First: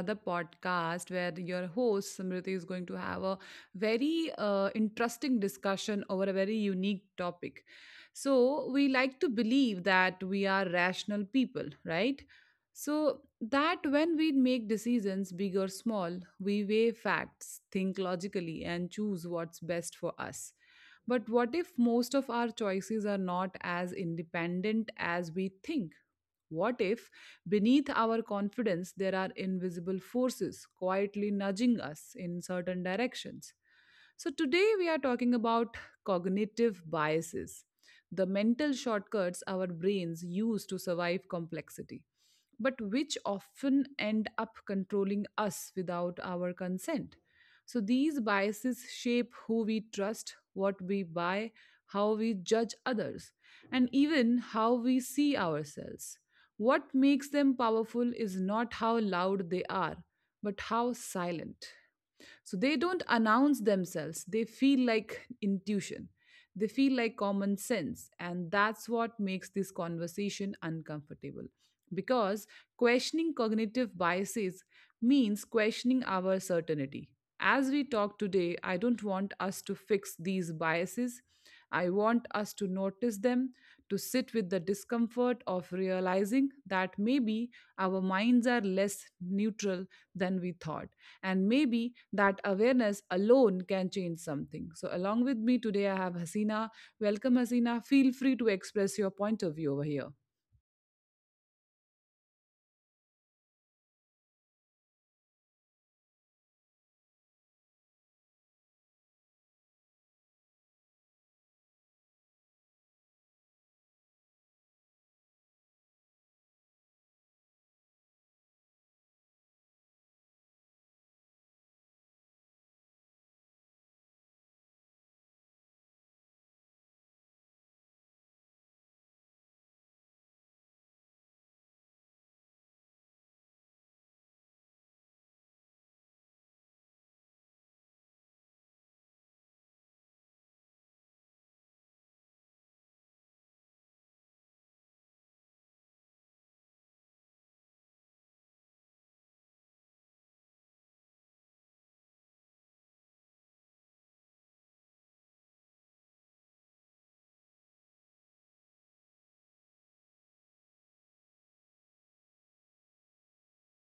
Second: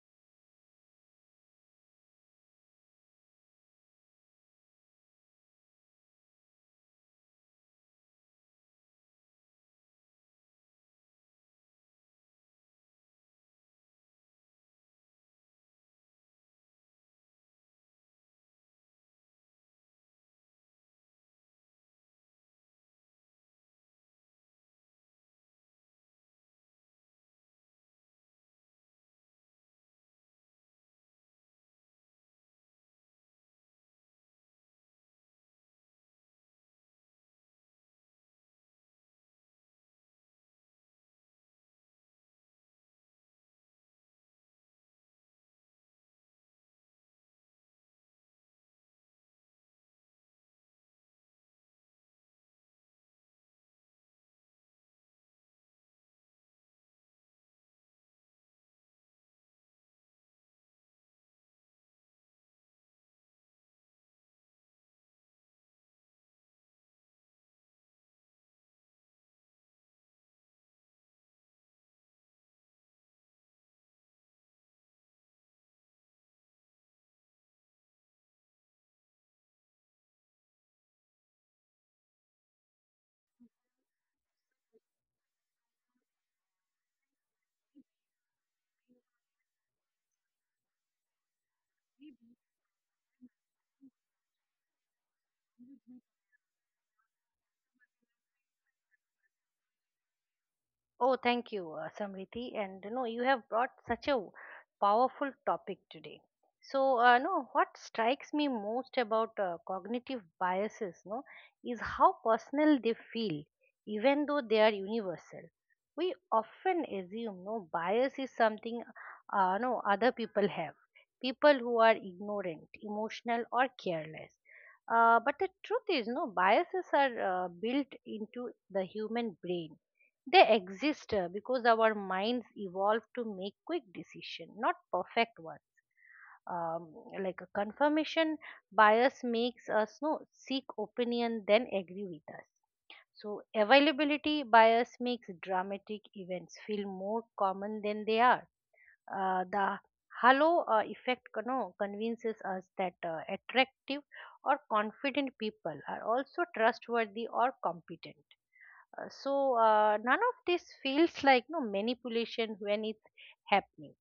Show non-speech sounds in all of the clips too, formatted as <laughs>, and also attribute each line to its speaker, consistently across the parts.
Speaker 1: another podcast where your host Samriti is going to have a very interesting discussion over a very unique topic. So, we like to believe that we are rational people, right? So, that when we make decisions, big or small, we weigh facts, think logically, and choose what's best for us. But what if most of our choices are not as independent as we think? What if beneath our confidence, there are invisible forces quietly nudging us in certain directions. So, today we are talking about cognitive biases, the mental shortcuts our brains use to survive complexity, but which often end up controlling us without our consent. So, these biases shape who we trust, what we buy, how we judge others, and even how we see ourselves. What makes them powerful is not how loud they are, but how silent. So they don't announce themselves, they feel like intuition. They feel like common sense, and that's what makes this conversation uncomfortable. Because questioning cognitive biases means questioning our certainty. As we talk today, I don't want us to fix these biases. I want us to notice them, to sit with the discomfort of realizing that maybe our minds are less neutral than we thought. And maybe that awareness alone can change something. So, along with me today, I have Hasina. Welcome, Hasina. Feel free to express your point of view over here.
Speaker 2: Oh, thank you, Samriti. And no, you have brought such a powerful topic today. So, no, what strikes me most about cognitive biases, no, is how personal they feel, even though they are universal. We often assume bias is something, no, other people have. People who are ignorant, emotional, or careless. But the truth is, no, biases are built into the human brain. They exist because our minds evolved to make quick decision not perfect one. um, like a confirmation bias makes us no seek opinion then agree with us. So availability bias makes dramatic events feel more common than they are. The halo effect convinces us that attractive or confident people are also trustworthy or competent. So none of this feels like no manipulation when it's happening.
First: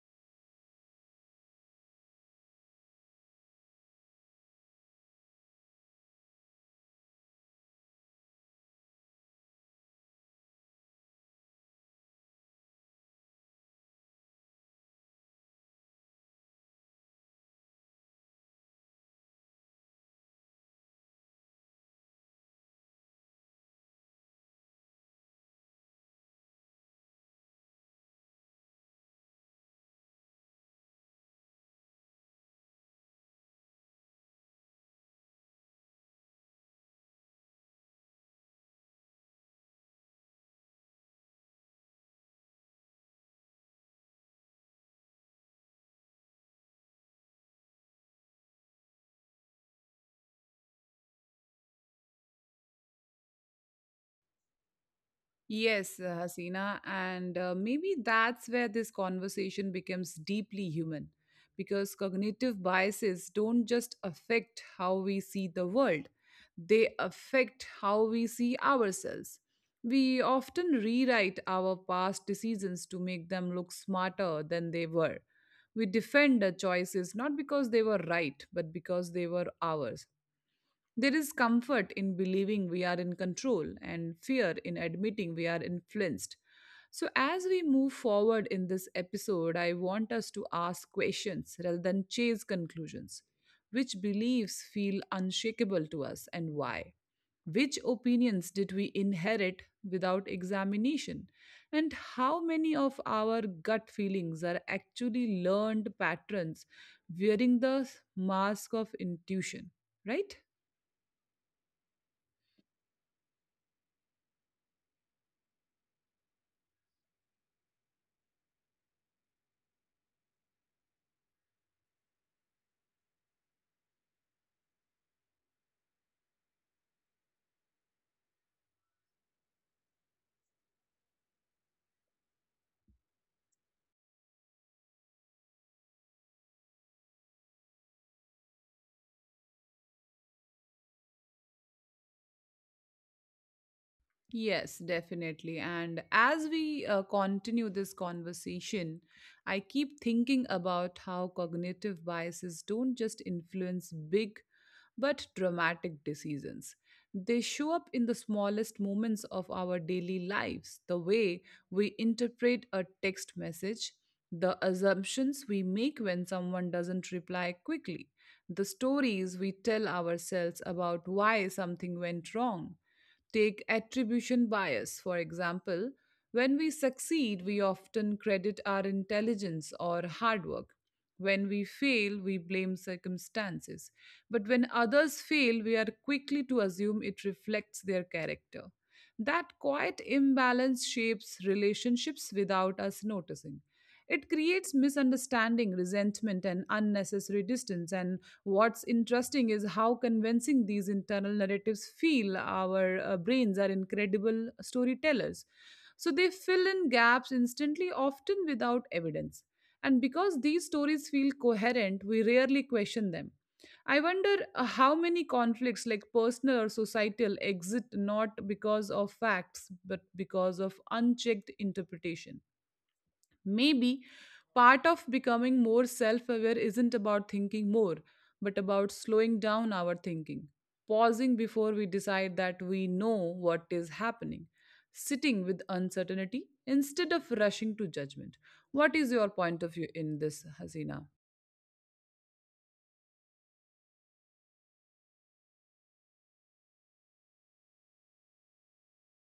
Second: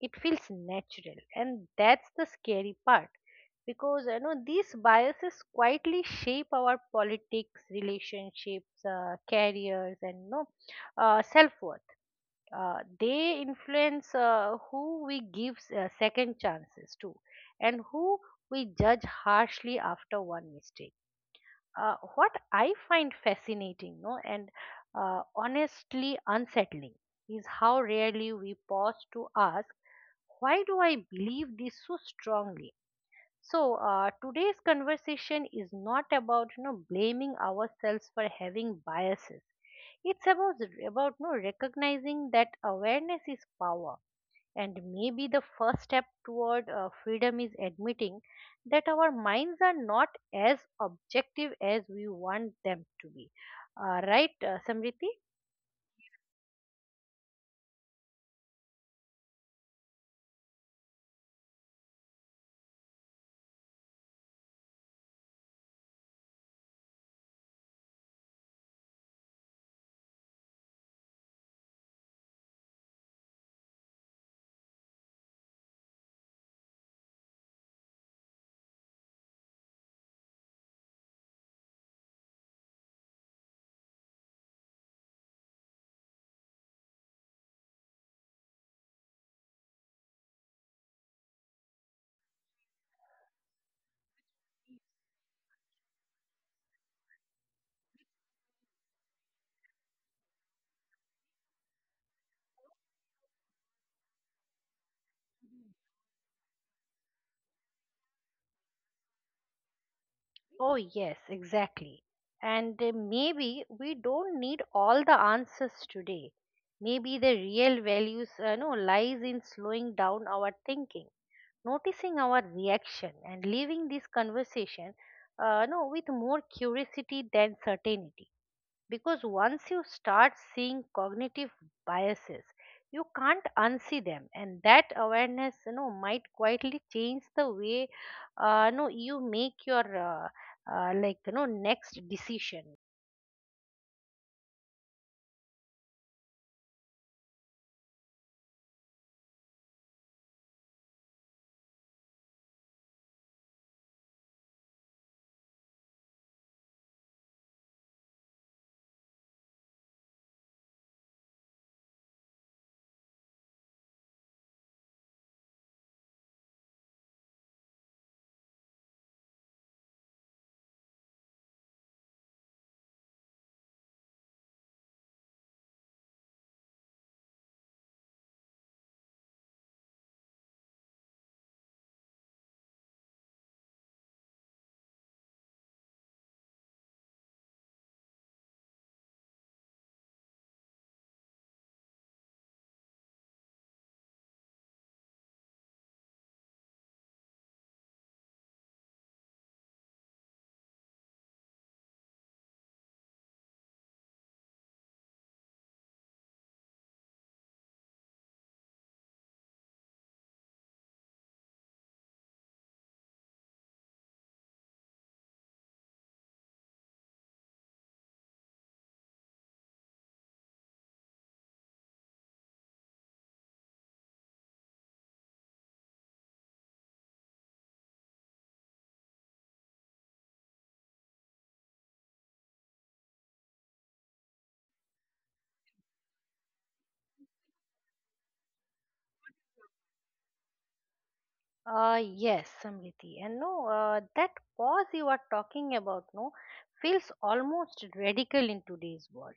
Speaker 2: It feels natural, and that's the scary part, because these biases quietly shape our politics, relationships, careers, and self-worth. They influence who we give second chances to, and who we judge harshly after one mistake. What I find fascinating, no, and honestly unsettling, is how rarely we pause to ask, why do I believe this so strongly? So, today's conversation is not about blaming ourselves for having biases. It's about no recognizing that awareness is power, and maybe the first step toward freedom is admitting that our minds are not as objective as we want them to be. Right, Samriti?
Speaker 1: Yes, Hasina, and maybe that's where this conversation becomes deeply human because cognitive biases don't just affect how we see the world, they affect how we see ourselves. We often rewrite our past decisions to make them look smarter than they were. We defend the choices not because they were right, but because they were ours. There is comfort in believing we are in control and fear in admitting we are influenced. So, as we move forward in this episode, I want us to ask questions rather than chase conclusions. Which beliefs feel unshakable to us and why? Which opinions did we inherit without examination? And how many of our gut feelings are actually learned patterns wearing the mask of intuition, right?
Speaker 2: Oh, yes, exactly. And maybe we don't need all the answers today. Maybe the real values no, lies in slowing down our thinking, noticing our reaction, and leaving this conversation no, with more curiosity than certainty, because once you start seeing cognitive biases, you can't unsee them, and that awareness might quietly change the way no you make your uh, next decision.
Speaker 1: Yes, definitely. And as we continue this conversation, I keep thinking about how cognitive biases don't just influence big but dramatic decisions. They show up in the smallest moments of our daily lives, the way we interpret a text message, the assumptions we make when someone doesn't reply quickly, the stories we tell ourselves about why something went wrong. Take attribution bias, for example. When we succeed, we often credit our intelligence or hard work. When we fail, we blame circumstances. But when others fail, we are quickly to assume it reflects their character. That quiet imbalance shapes relationships without us noticing. It creates misunderstanding, resentment, and unnecessary distance. And what's interesting is how convincing these internal narratives feel. Our brains are incredible storytellers. So they fill in gaps instantly, often without evidence. And because these stories feel coherent, we rarely question them. I wonder how many conflicts, like personal or societal, exist not because of facts but because of unchecked interpretation. Maybe part of becoming more self aware isn't about thinking more, but about slowing down our thinking, pausing before we decide that we know what is happening, sitting with uncertainty instead of rushing to judgment. What is your point of view in this, Hasina?
Speaker 2: uh, yes, Samriti. And no uh, that pause you are talking about no feels almost radical in today's world.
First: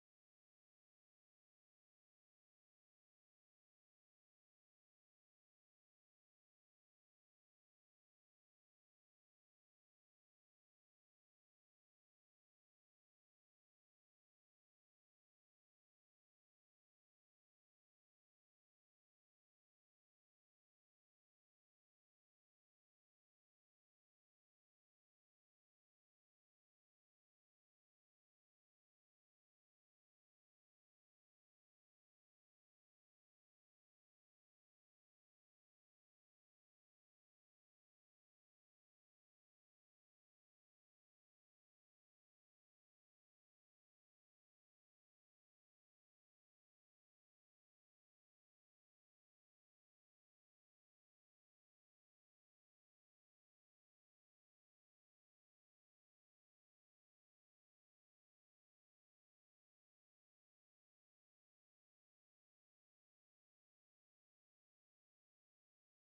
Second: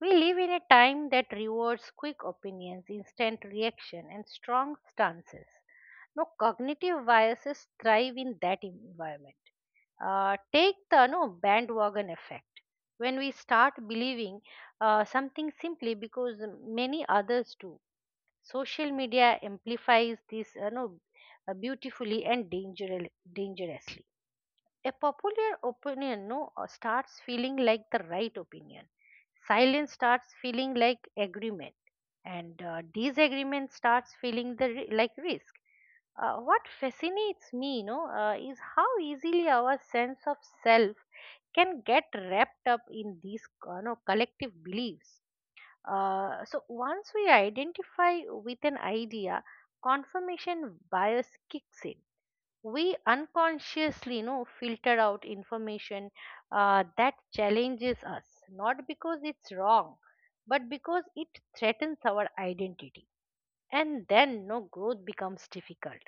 Speaker 2: We live in a time that rewards quick opinions, instant reaction, and strong stances. No Cognitive biases thrive in that environment. Take the no bandwagon effect. When we start believing something simply because many others do, social media amplifies this no, beautifully and dangerously. A popular opinion no starts feeling like the right opinion. Silence starts feeling like agreement, and disagreement starts feeling like risk. What fascinates me, is how easily our sense of self can get wrapped up in these no, collective beliefs. So once we identify with an idea, confirmation bias kicks in. We unconsciously filter out information that challenges us, not because it's wrong, but because it threatens our identity. And then growth becomes difficult,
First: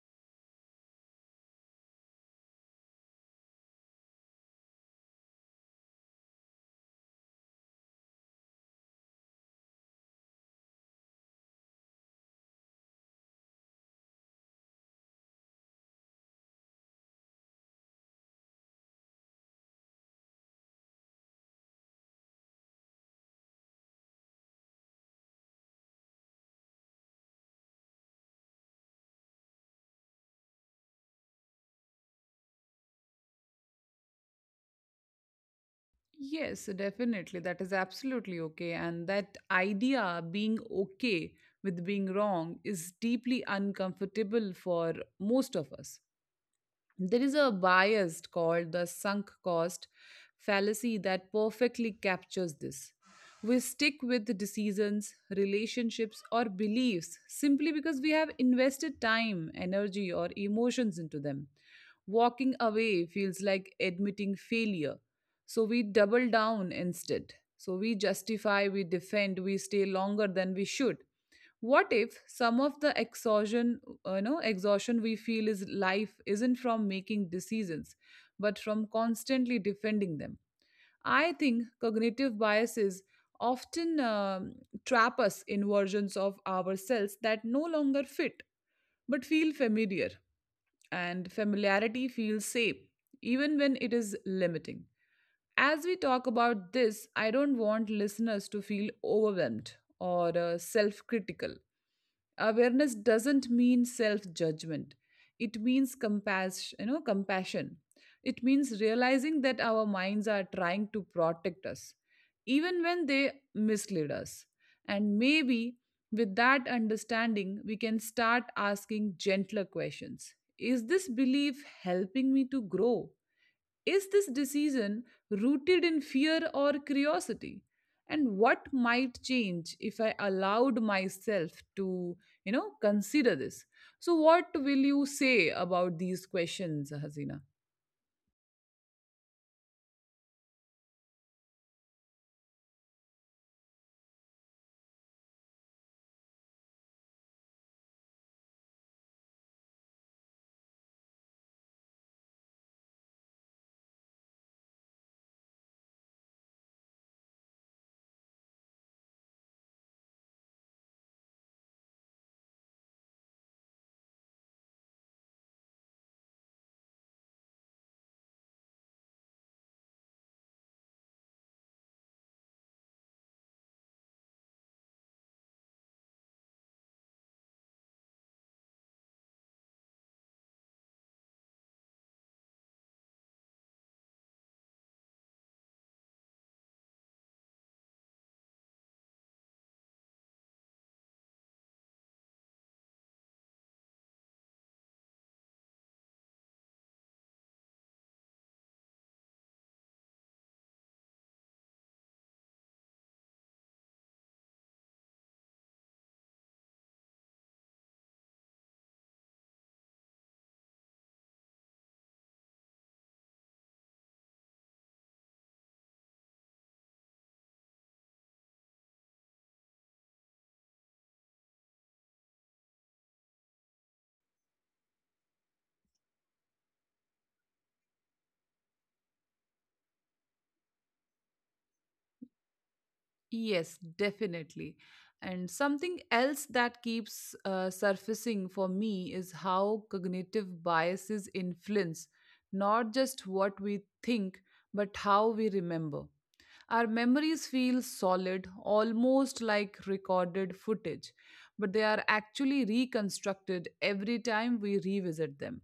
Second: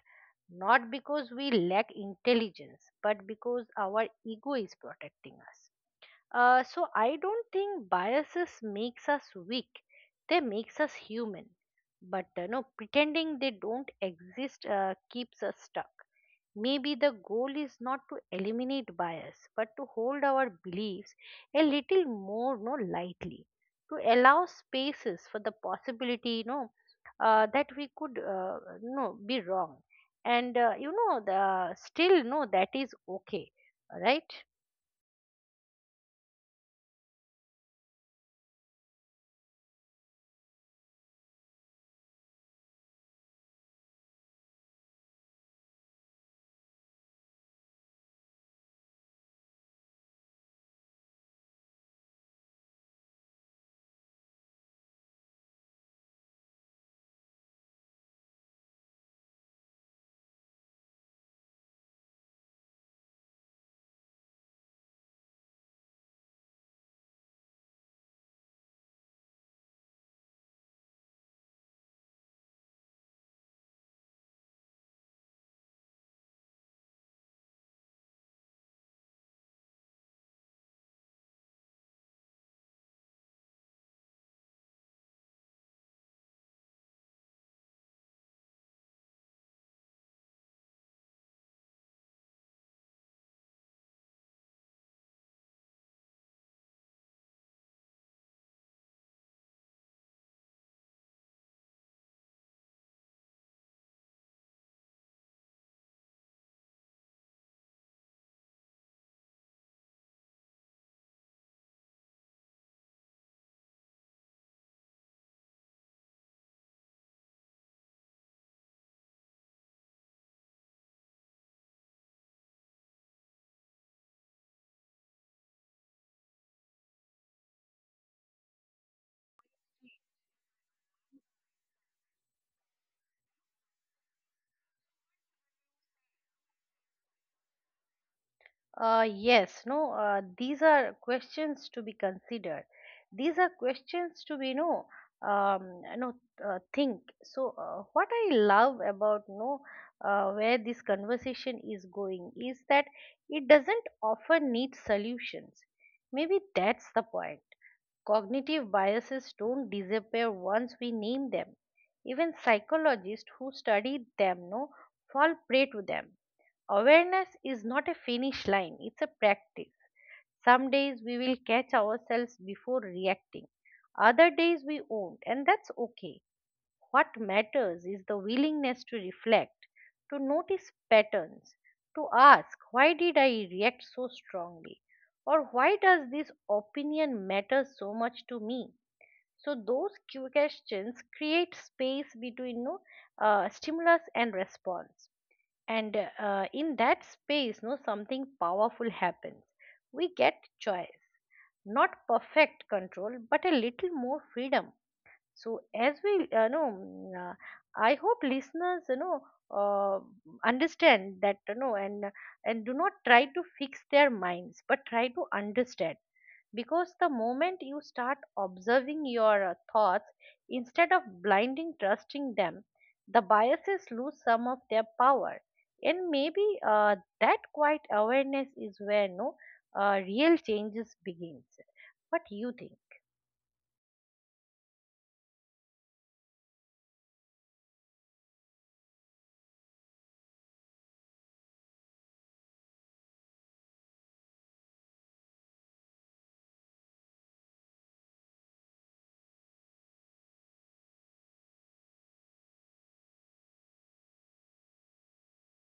Speaker 2: not because we lack intelligence, but because our ego is protecting us. So I don't think biases makes us weak. They makes us human. But pretending they don't exist keeps us stuck. Maybe the goal is not to eliminate bias, but to hold our beliefs a little more no lightly, to allow spaces for the possibility, that we could no be wrong, and you know the still no that is okay, right?
Speaker 1: Yes, definitely. That is absolutely okay. And that idea, being okay with being wrong, is deeply uncomfortable for most of us. There is a bias called the sunk cost fallacy that perfectly captures this. We stick with the decisions, relationships, or beliefs simply because we have invested time, energy, or emotions into them. Walking away feels like admitting failure. So we double down instead. So we justify, we defend, we stay longer than we should. What if some of the exhaustion, exhaustion we feel is life, isn't from making decisions but from constantly defending them? I think cognitive biases often trap us in versions of ourselves that no longer fit but feel familiar. And familiarity feels safe, even when it is limiting. As we talk about this, I don't want listeners to feel overwhelmed or self critical. Awareness doesn't mean self judgment. It means compassion, compassion. It means realizing that our minds are trying to protect us even when they mislead us. And maybe with that understanding we can start asking gentler questions. Is this belief helping me to grow? Is this decision rooted in fear or curiosity? And what might change if I allowed myself to, consider this? So, what will you say about these questions, Hasina?
Speaker 2: Yes. no, These are questions to be considered. These are questions to be, no, no, think. So, what I love about, no, where this conversation is going, is that it doesn't often need solutions. Maybe that's the point. Cognitive biases don't disappear once we name them. Even psychologists who study them, no, fall prey to them. Awareness is not a finish line, it's a practice. Some days we will catch ourselves before reacting, other days we won't, and that's okay. What matters is the willingness to reflect, to notice patterns, to ask, why did I react so strongly? Or why does this opinion matter so much to me? So, those questions create space between no, stimulus and response, and in that space no something powerful happens. We get choice, not perfect control, but a little more freedom. So as we know, I hope listeners uh, understand that, and do not try to fix their minds but try to understand, because the moment you start observing your thoughts instead of blinding trusting them, the biases lose some of their power. And maybe that quiet awareness is where no real changes begins. What do you think?
Speaker 1: Yes, definitely. And something else that keeps surfacing for me is how cognitive biases influence not just what we think, but how we remember. Our memories feel solid, almost like recorded footage, but they are actually reconstructed every time we revisit them.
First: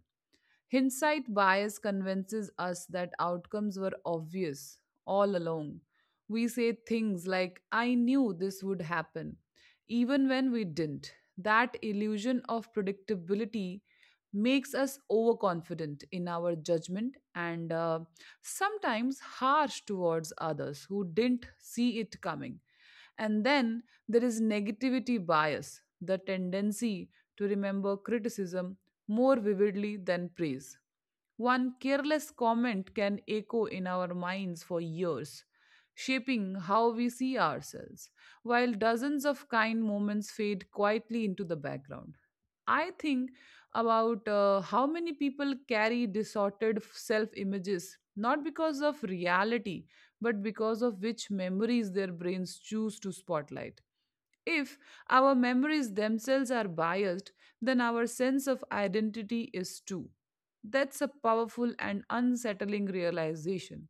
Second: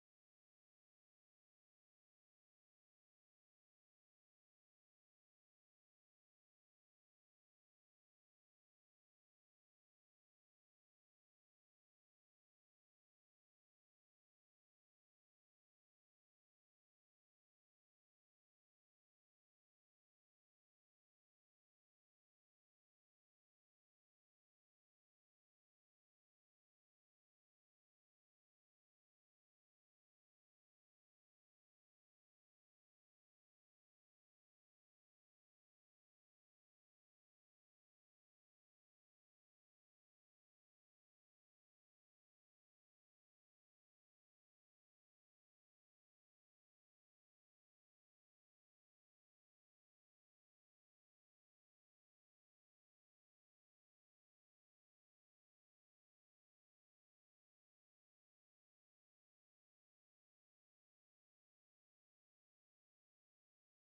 Speaker 1: Hindsight bias convinces us that outcomes were obvious all along. We say things like, I knew this would happen, even when we didn't. That illusion of predictability makes us overconfident in our judgment and sometimes harsh towards others who didn't see it coming. And then there is negativity bias, the tendency to remember criticism more vividly than praise. One careless comment can echo in our minds for years, shaping how we see ourselves, while dozens of kind moments fade quietly into the background. I think about how many people carry distorted self images, not because of reality, but because of which memories their brains choose to spotlight. If our memories themselves are biased, then our sense of identity is too. That's a powerful and unsettling realization.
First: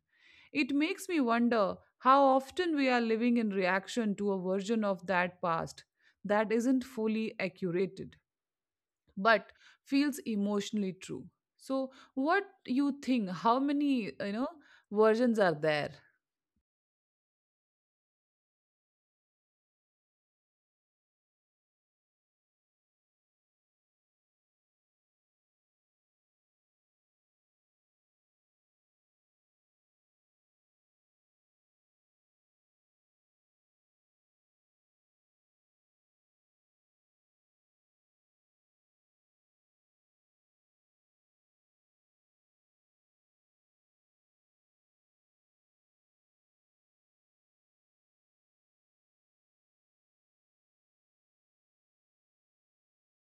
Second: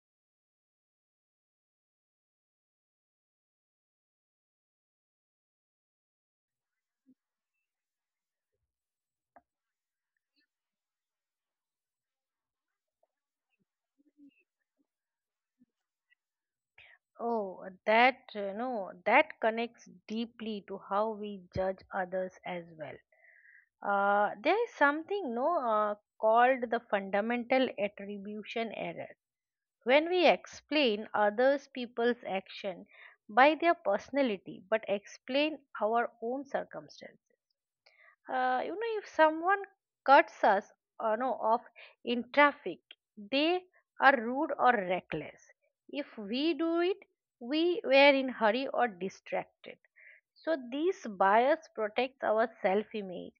Speaker 1: It makes me wonder how often we are living in reaction to a version of that past that isn't fully accurated but feels emotionally true. So, what you think? How many, you know, versions are there?
Speaker 2: Oh, that you know that connects deeply to how we judge others as well. There is something no called the fundamental attribution error, when we explain others people's action by their personality but explain our own circumstances. If someone cuts us no, off in traffic, they are rude or reckless. If we do it, we were in hurry or distracted. So this bias protects our self image,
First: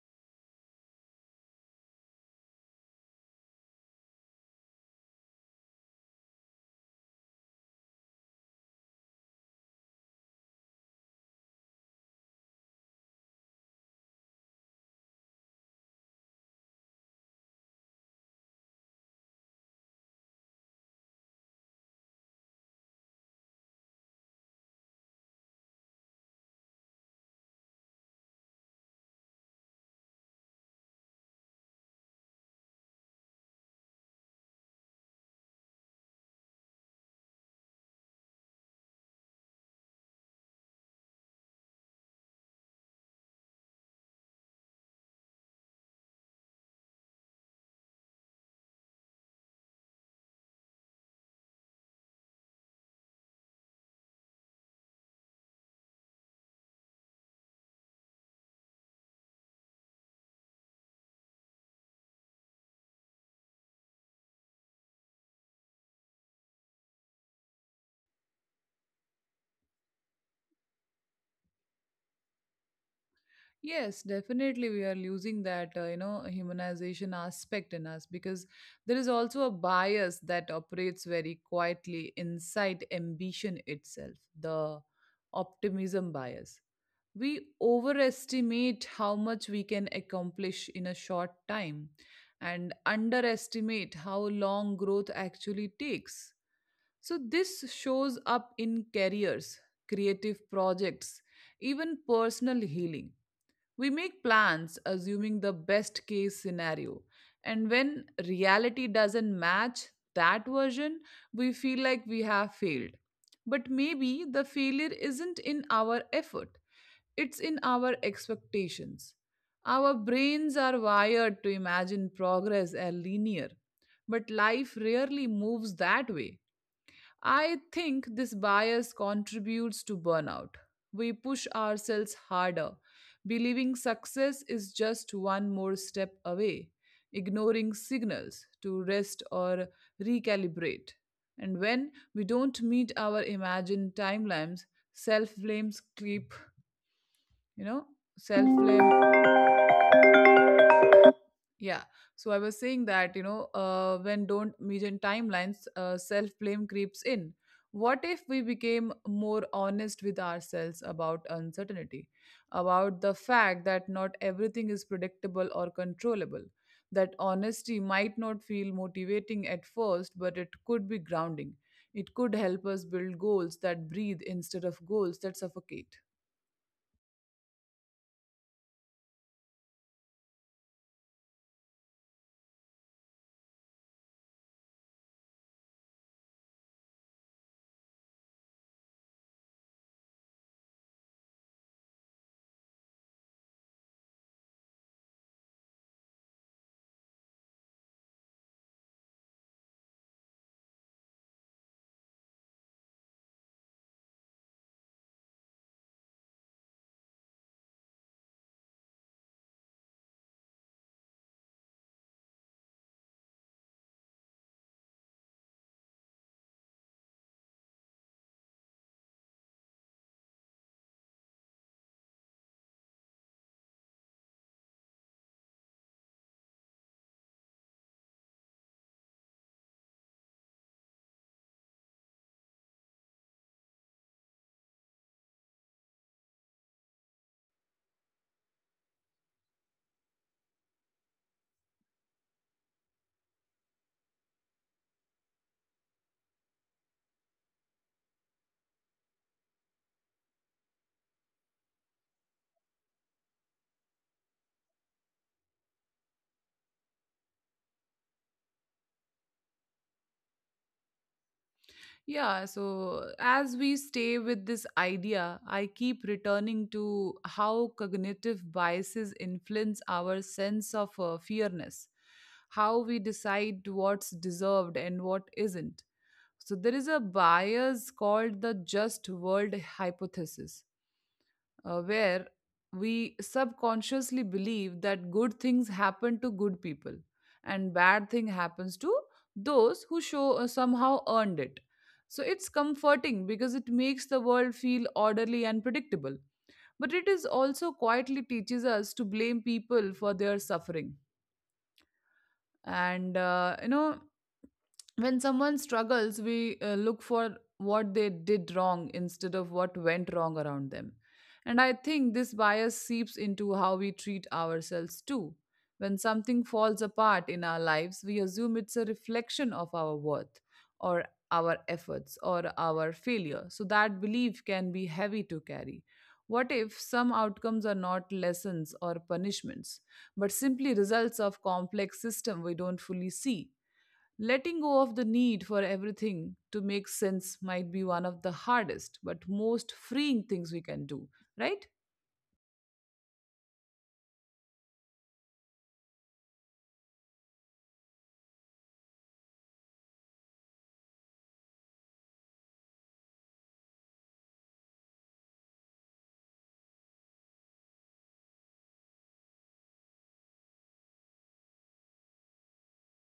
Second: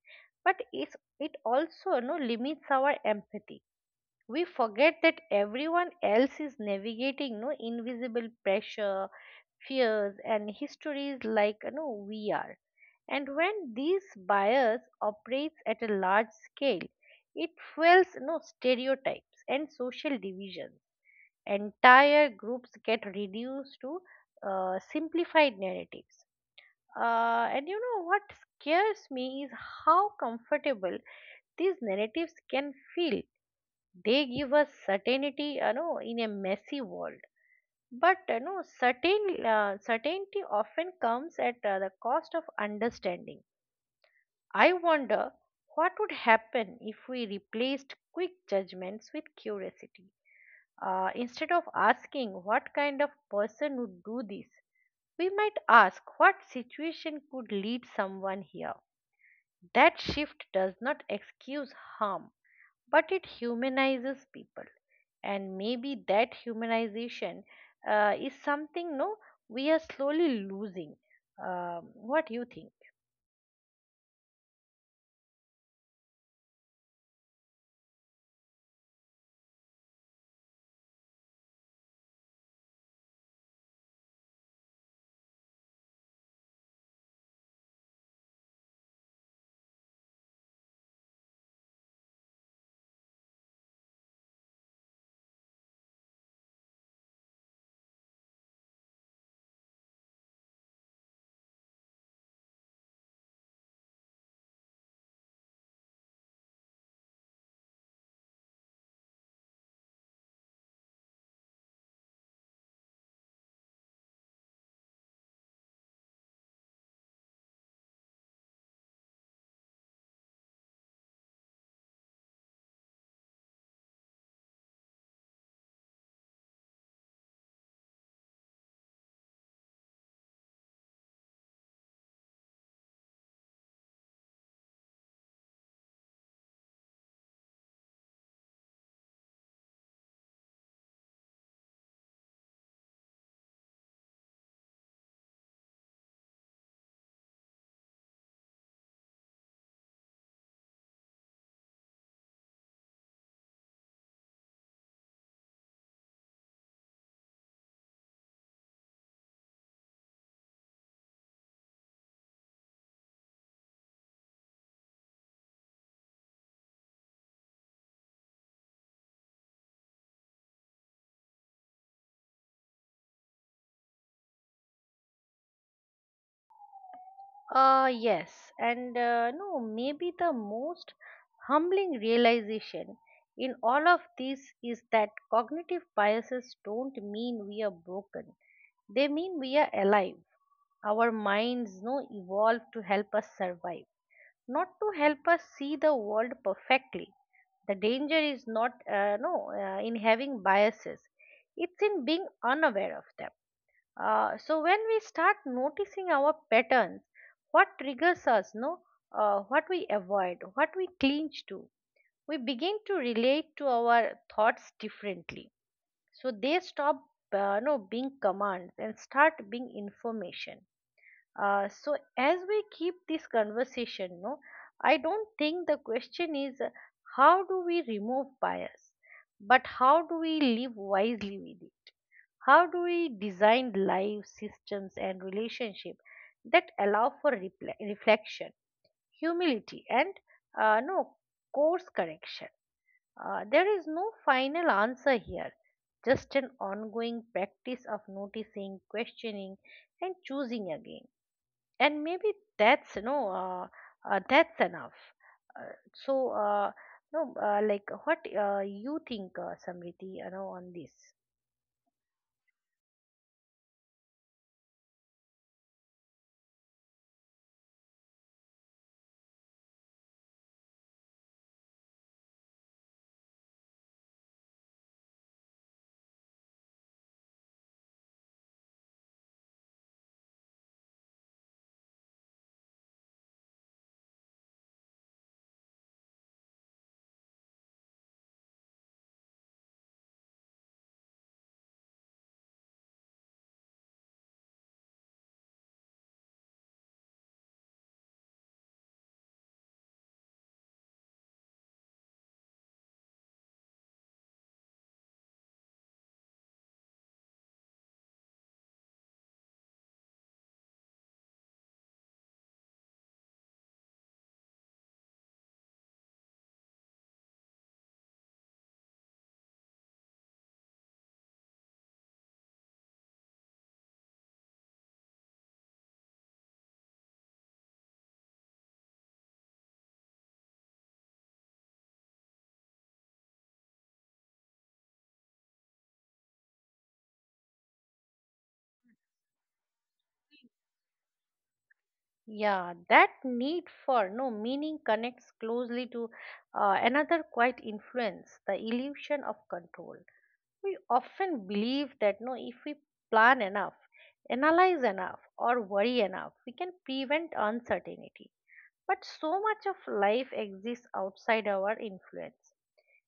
Speaker 2: but it also, limits our empathy. We forget that everyone else is navigating no invisible pressure, fears and histories like we are. And when these bias operates at a large scale, it fuels stereotypes and social divisions. Entire groups get reduced to simplified narratives. And you know what scares me is how comfortable these narratives can feel. They give us certainty in a messy world, but certainty often comes at the cost of understanding. I wonder what would happen if we replaced quick judgments with curiosity. Instead of asking what kind of person would do this, we might ask what situation could lead someone here. That shift does not excuse harm, but it humanizes people. And maybe that humanization is something no we are slowly losing. um, what do you think?
Speaker 1: Yes, definitely we are losing that, you know, humanization aspect in us because there is also a bias that operates very quietly inside ambition itself, the optimism bias. We overestimate how much we can accomplish in a short time and underestimate how long growth actually takes. So this shows up in careers, creative projects, even personal healing. We make plans assuming the best case scenario. And when reality doesn't match that version, we feel like we have failed. But maybe the failure isn't in our effort, it's in our expectations. Our brains are wired to imagine progress as linear, but life rarely moves that way. I think this bias contributes to burnout. We push ourselves harder, believing success is just one more step away, ignoring signals to rest or recalibrate. And when we don't meet our imagined timelines, self blames creep, you know, self blame. Yeah. So I was saying that, you know, when don't meet in timelines, self blame creeps in. What if we became more honest with ourselves about uncertainty, about the fact that not everything is predictable or controllable? That honesty might not feel motivating at first, but it could be grounding. It could help us build goals that breathe instead of goals that suffocate.
Speaker 2: Yes, and no, maybe the most humbling realization in all of this is that cognitive biases don't mean we are broken, they mean we are alive. Our minds no evolve to help us survive, not to help us see the world perfectly. The danger is not no in having biases; it's in being unaware of them. So when we start noticing our patterns, what triggers us, no, what we avoid, what we clinch to, we begin to relate to our thoughts differently. So they stop, no, being commands and start being information. So as we keep this conversation, I don't think the question is how do we remove bias, but how do we live wisely with it? How do we design life systems and relationship that allow for reflection, humility, and no course correction? There is no final answer here, just an ongoing practice of noticing, questioning, and choosing again. And maybe that's no, uh, that's enough. So, no, like what you think, Samriti, on this?
Speaker 1: Yeah, so as we stay with this idea, I keep returning to how cognitive biases influence our sense of fairness, how we decide what's deserved and what isn't. So, there is a bias called the just world hypothesis, where we subconsciously believe that good things happen to good people and bad thing happens to those who show somehow earned it. So it's comforting because it makes the world feel orderly and predictable, but it is also quietly teaches us to blame people for their suffering. And, you know, when someone struggles we look for what they did wrong instead of what went wrong around them. And I think this bias seeps into how we treat ourselves too. When something falls apart in our lives we assume it's a reflection of our worth or our efforts or our failure, so that belief can be heavy to carry. What if some outcomes are not lessons or punishments, but simply results of complex system we don't fully see? Letting go of the need for everything to make sense might be one of the hardest but most freeing things we can do, right?
Speaker 2: Yeah, that need for no meaning connects closely to another quiet influence, the illusion of control. We often believe that, if we plan enough, analyze enough, or worry enough, we can prevent uncertainty. But so much of life exists outside our influence.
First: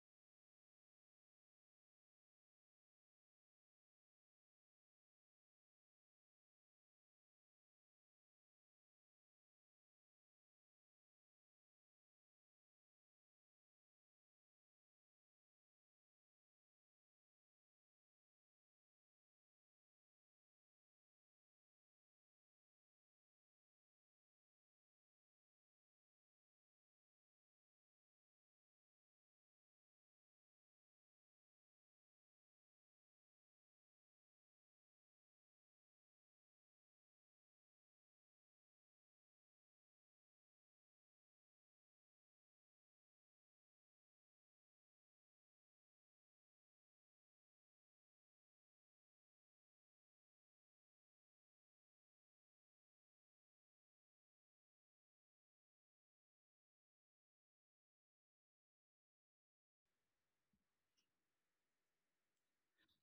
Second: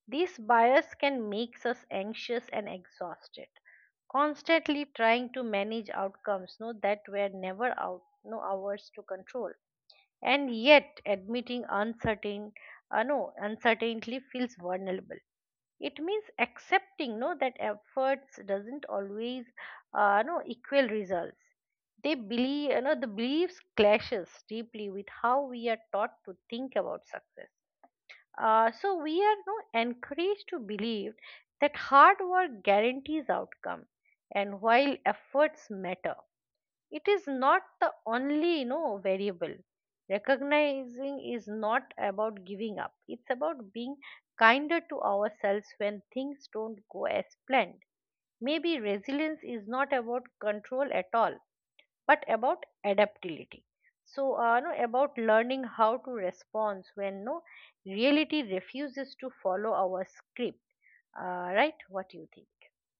Speaker 2: This bias can make us anxious and exhausted, constantly trying to manage outcomes, that were never out, no ours to control. And yet admitting uncertain no uncertainty feels vulnerable. It means accepting that efforts doesn't always no equal results. They believe you know The beliefs clashes deeply with how we are taught to think about success. So we are no encouraged to believe that hard work guarantees outcome, and while efforts matter, it is not the only variable. Recognizing is not about giving up, it's about being kinder to ourselves when things don't go as planned. Maybe resilience is not about control at all, but about adaptability. So no, about learning how to respond when no reality refuses to follow our script. Right. What do you think?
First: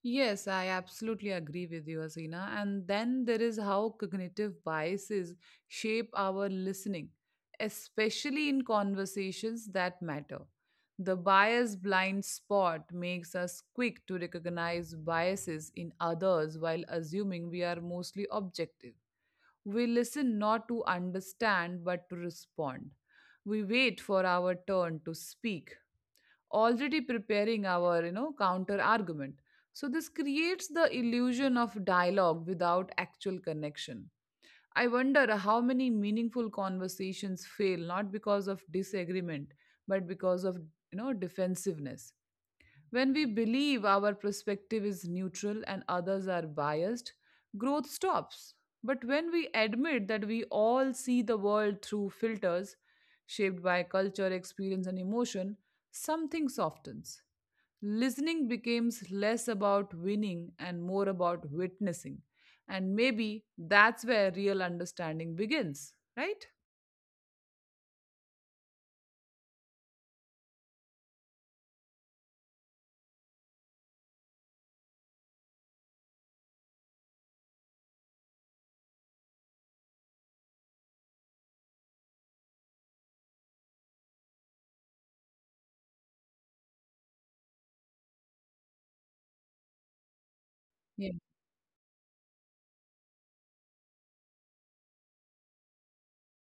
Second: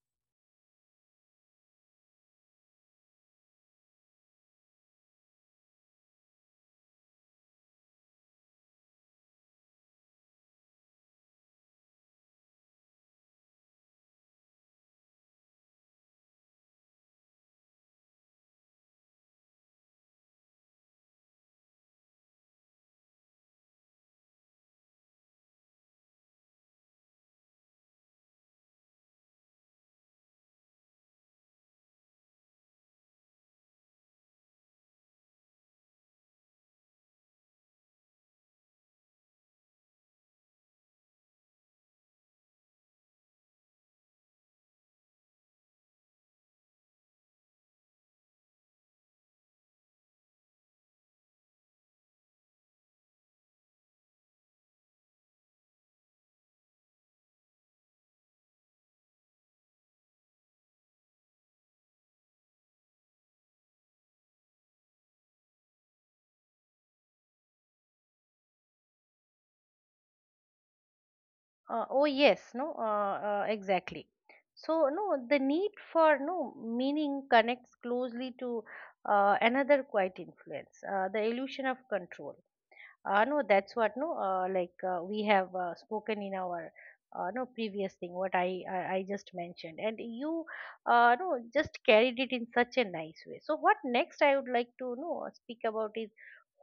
Speaker 1: Yes, I absolutely agree with you, Asina. And then there is how cognitive biases shape our listening, especially in conversations that matter. The bias blind spot makes us quick to recognize biases in others while assuming we are mostly objective. We listen not to understand but to respond. We wait for our turn to speak, already preparing our, counter argument. So this creates the illusion of dialogue without actual connection. I wonder how many meaningful conversations fail not because of disagreement but because of, defensiveness when we believe our perspective is neutral and others are biased, growth stops. But when we admit that we all see the world through filters shaped by culture, experience, and emotion, something softens. Listening becomes less about winning and more about witnessing. And maybe that's where real understanding begins, right?
Speaker 2: Oh, yes. No, exactly. So the need for no meaning connects closely to another quiet influence, the illusion of control. No, that's what no, like we have spoken in our no previous thing, what I just mentioned, and you
Speaker 1: Yeah.
Speaker 2: no just carried it in such a nice way. So what next I would like to know speak about is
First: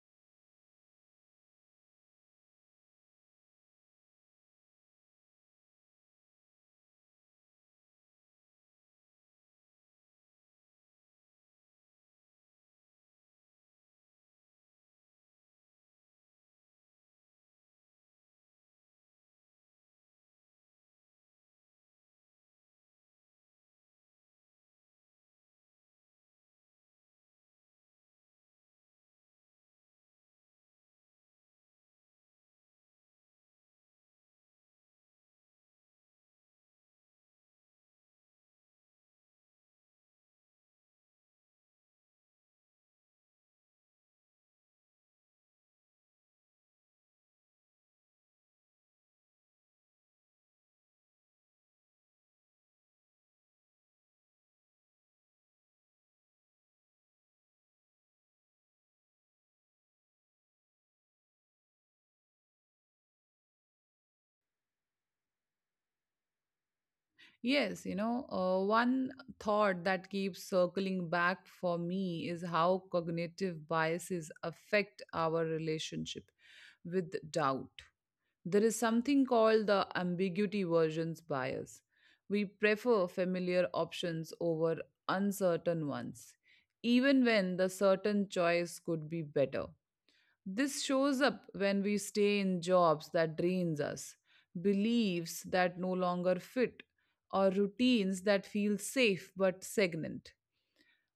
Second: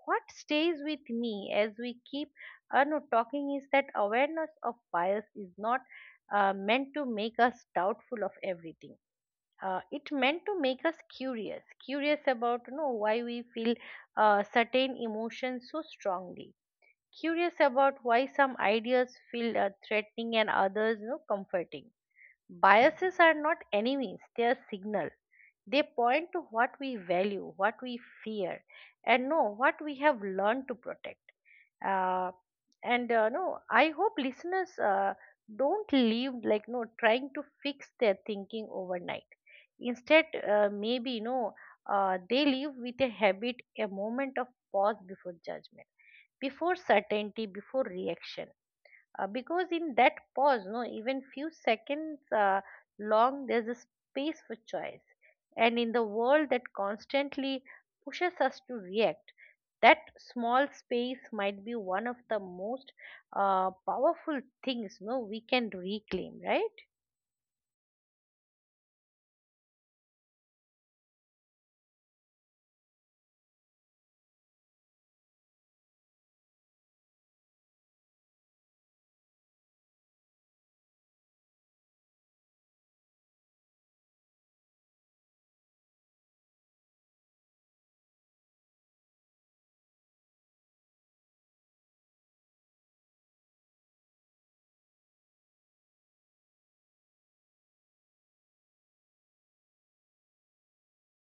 Speaker 2: what stays with me as we keep no talking is that awareness of bias is not meant to make us doubtful of everything. It meant to make us curious, curious about why we feel certain emotions so strongly, curious about why some ideas feel threatening and others comforting. Biases are not enemies, they are signal. They point to what we value, what we fear, and know what we have learned to protect. Uh, and no, I hope listeners don't leave like no, trying to fix their thinking overnight. Instead, maybe no, they leave with a habit, a moment of pause before judgment, before certainty, before reaction, because in that pause, no, even few seconds long, there's a space for choice, and in the world that constantly pushes us to react, that small space might be one of the most powerful things, no, we can reclaim, right?
Speaker 1: Yes, one thought that keeps circling back for me is how cognitive biases affect our relationship with doubt. There is something called the ambiguity versions bias. We prefer familiar options over uncertain ones, even when the certain choice could be better. This shows up when we stay in jobs that drains us, beliefs that no longer fit, or routines that feel safe but stagnant.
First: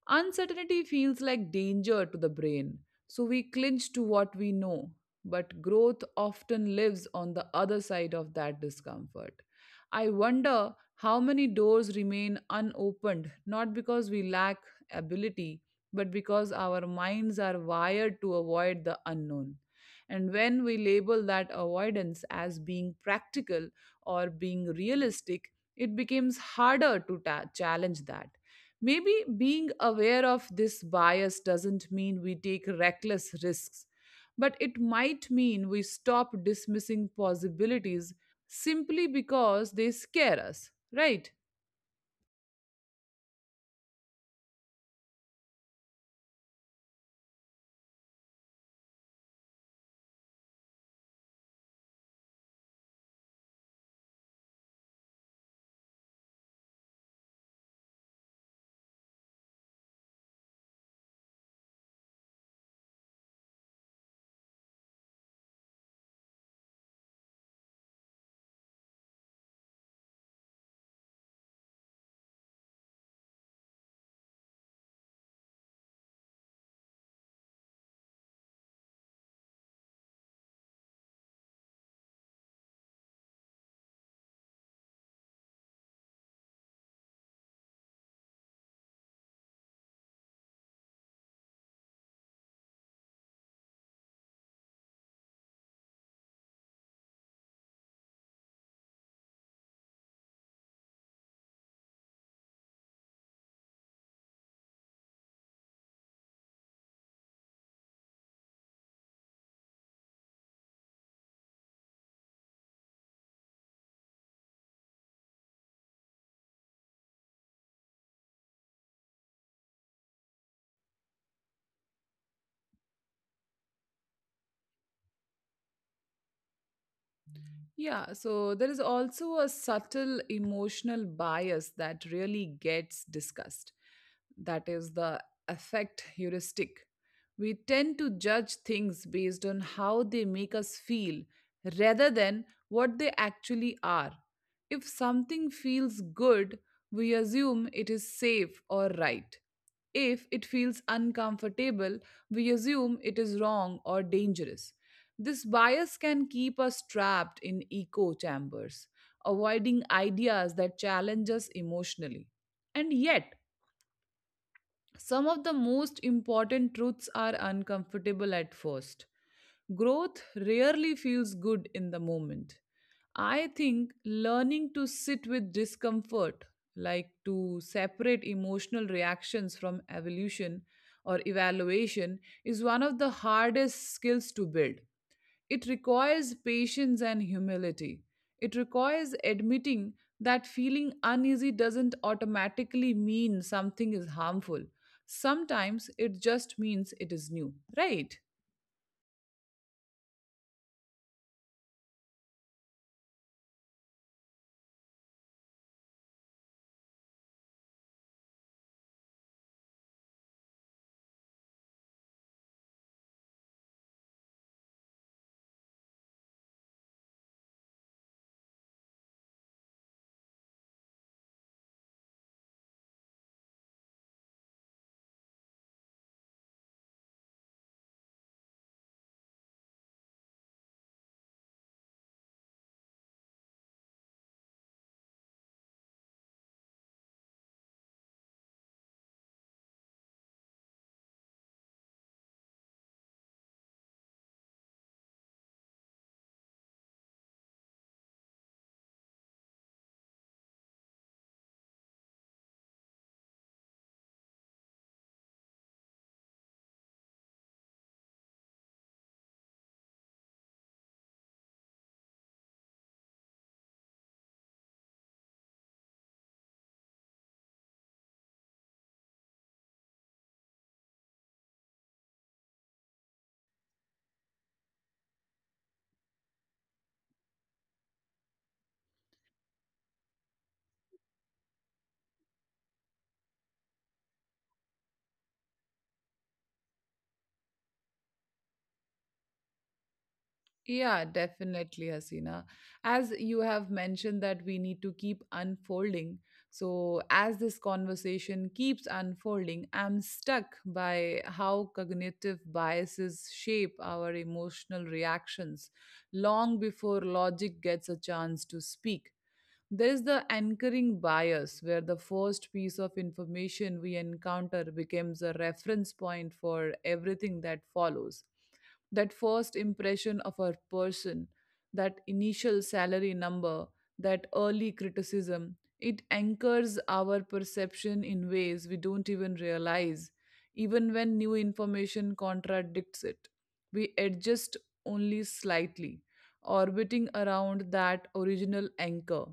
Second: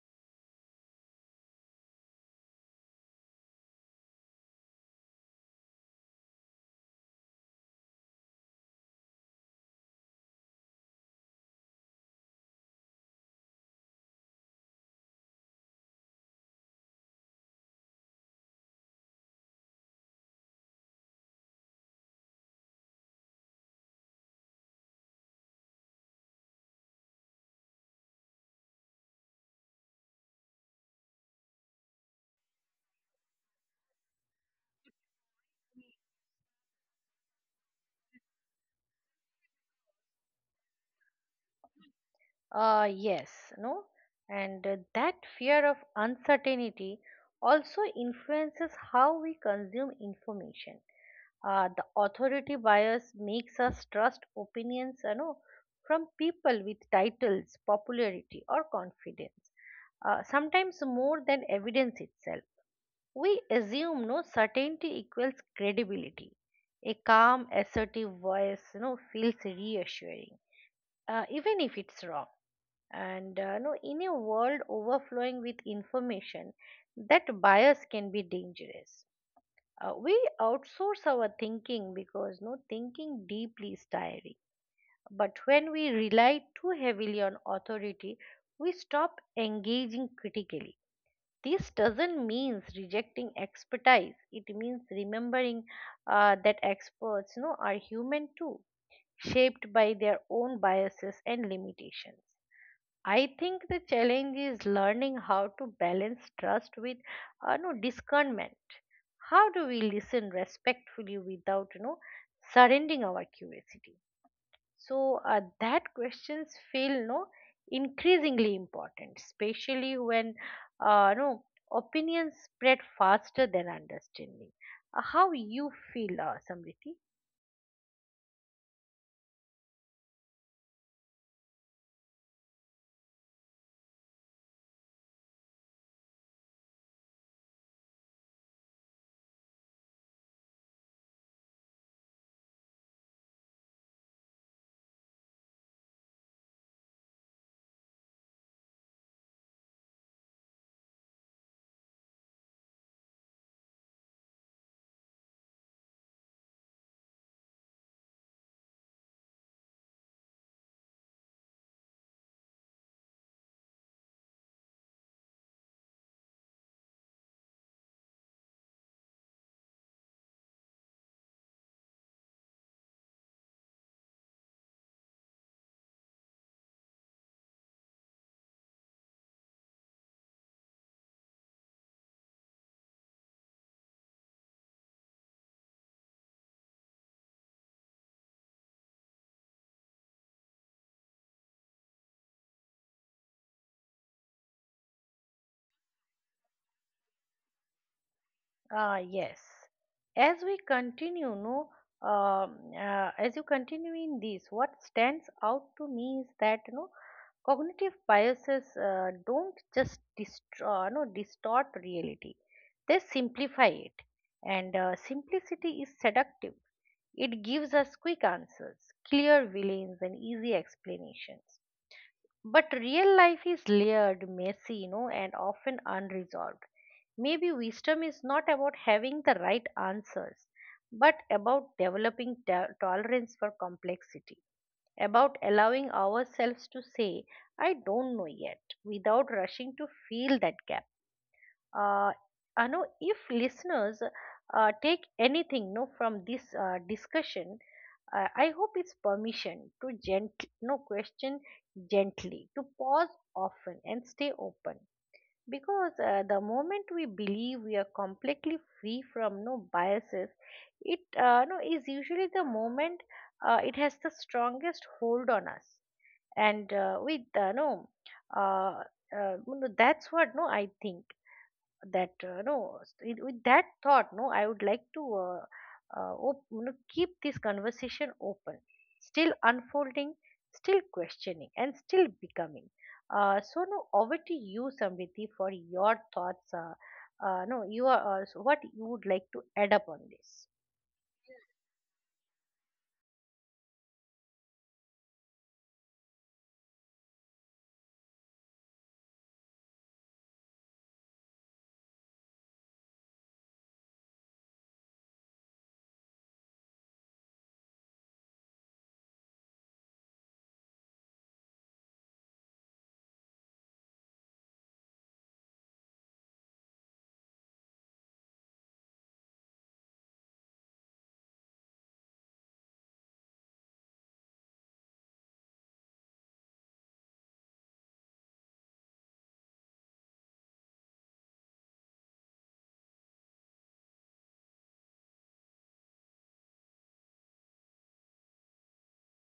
Speaker 1: Uncertainty feels like danger to the brain, so we clinch to what we know. But growth often lives on the other side of that discomfort. I wonder how many doors remain unopened, not because we lack ability, but because our minds are wired to avoid the unknown. And when we label that avoidance as being practical or being realistic, it becomes harder to challenge that. Maybe being aware of this bias doesn't mean we take reckless risks, but it might mean we stop dismissing possibilities simply because they scare us, right?
Speaker 2: Yes, no, and that fear of uncertainty also influences how we consume information. The authority bias makes us trust opinions, from people with titles, popularity, or confidence, sometimes more than evidence itself. We assume, no, certainty equals credibility. A calm, assertive voice, feels reassuring, even if it's wrong. And no, in a world overflowing with information, that bias can be dangerous. We outsource our thinking because, no, thinking deeply is tiring. But when we rely too heavily on authority, we stop engaging critically. This doesn't mean rejecting expertise. It means remembering that experts, are human too, shaped by their own biases and limitations. I think the challenge is learning how to balance trust with, no, discernment. How do we listen respectfully without surrendering our curiosity? So that questions feel, no, increasingly important, especially when, no, opinions spread faster than understanding. How you feel, Samriti?
Speaker 1: Yeah, so there is also a subtle emotional bias that really gets discussed. That is the affect heuristic. We tend to judge things based on how they make us feel rather than what they actually are. If something feels good, we assume it is safe or right. If it feels uncomfortable, we assume it is wrong or dangerous. This bias can keep us trapped in echo chambers, avoiding ideas that challenge us emotionally. And yet, some of the most important truths are uncomfortable at first. Growth rarely feels good in the moment. I think learning to sit with discomfort, like to separate emotional reactions from evolution or evaluation, is one of the hardest skills to build. It requires patience and humility. It requires admitting that feeling uneasy doesn't automatically mean something is harmful. Sometimes it just means it is new, right?
Speaker 2: Yes. As we continue, no, as you continue in this, what stands out to me is that, cognitive biases don't just distro- no, distort reality; they simplify it, and simplicity is seductive. It gives us quick answers, clear villains, and easy explanations. But real life is layered, messy, and often unresolved. Maybe wisdom is not about having the right answers, but about developing tolerance for complexity, about allowing ourselves to say, "I don't know yet," without rushing to fill that gap. uh, Anu, if listeners take anything, no, from this discussion, I hope it's permission to gently, no, question gently, to pause often and stay open. Because the moment we believe we are completely free from, no, biases, it, no, is usually the moment, it has the strongest hold on us. And with no, uh, you know, That's what, no, I think that, no s- with that thought, no, I would like to, keep this conversation open, still unfolding, still questioning, and still becoming. So, no, over to you, Samriti, for your thoughts. No, you are, so what you would like to add up on this?
Speaker 1: Yeah, definitely, Hasina. As you have mentioned that we need to keep unfolding. So, as this conversation keeps unfolding, I'm stuck by how cognitive biases shape our emotional reactions long before logic gets a chance to speak. There is the anchoring bias, where the first piece of information we encounter becomes a reference point for everything that follows. That first impression of a person, that initial salary number, that early criticism, it anchors our perception in ways we don't even realize, even when new information contradicts it. We adjust only slightly, orbiting around that original anchor.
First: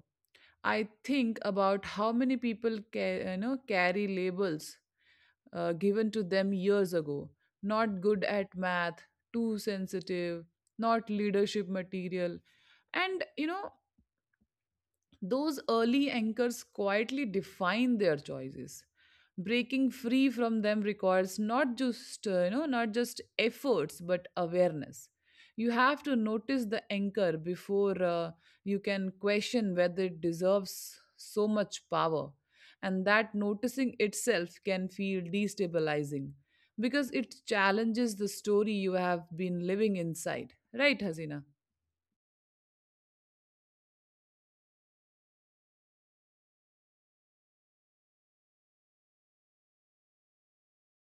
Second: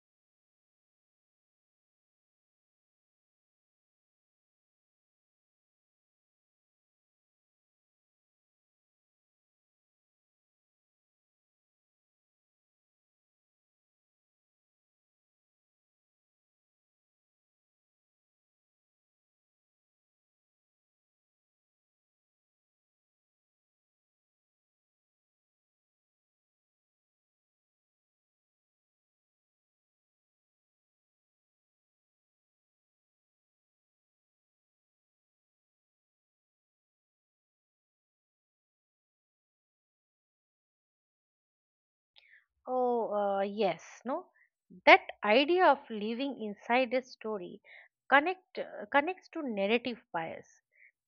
Speaker 1: I think about how many people carry labels given to them years ago. Not good at math, too sensitive, not leadership material, and those early anchors quietly define their choices. Breaking free from them requires not just efforts but awareness. You have to notice the anchor before you can question whether it deserves so much power, and that noticing itself can feel destabilizing because it challenges the story you have been living inside. Right, Hasina?
Speaker 2: Oh, yes, no. That idea of living inside a story connects to narrative bias,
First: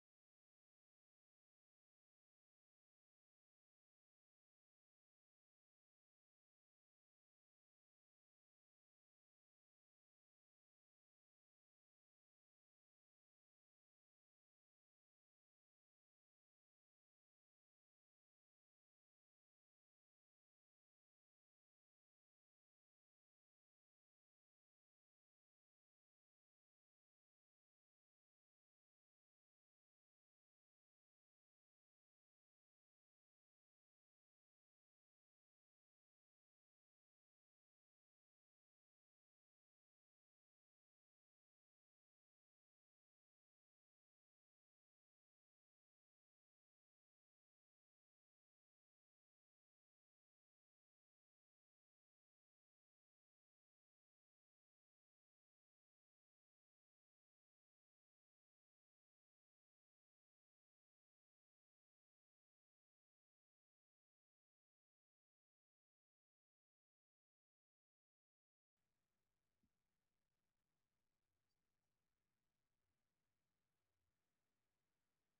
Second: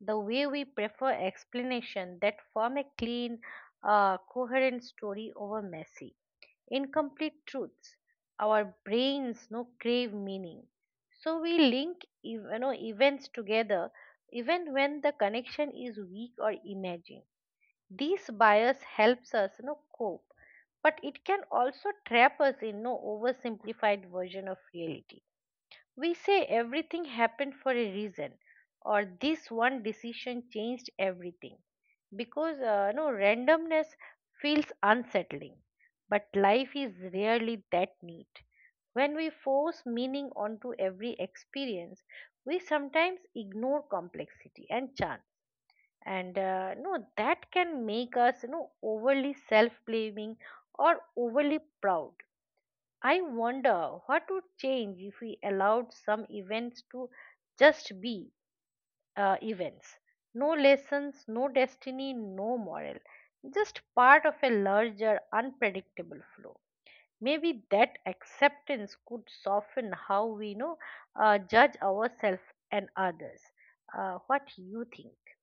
Speaker 2: the way we prefer explanation that form a clean, coherent story over messy, incomplete truths. Our brains, no, crave meaning, so we link, events together even when the connection is weak or imagined. This bias helps us, cope, but it can also trap us in, no, oversimplified version of reality. We say everything happened for a reason, or this one decision changed everything, because, no, randomness feels unsettling. But life is rarely that neat. When we force meaning onto every experience, we sometimes ignore complexity and chance, and no, that can make us, overly self blaming or overly proud. I wonder what would change if we allowed some events to just be events, no lessons, no destiny, no moral, just part of a larger unpredictable flow. Maybe that acceptance could soften how we, judge ourselves and others. What you think?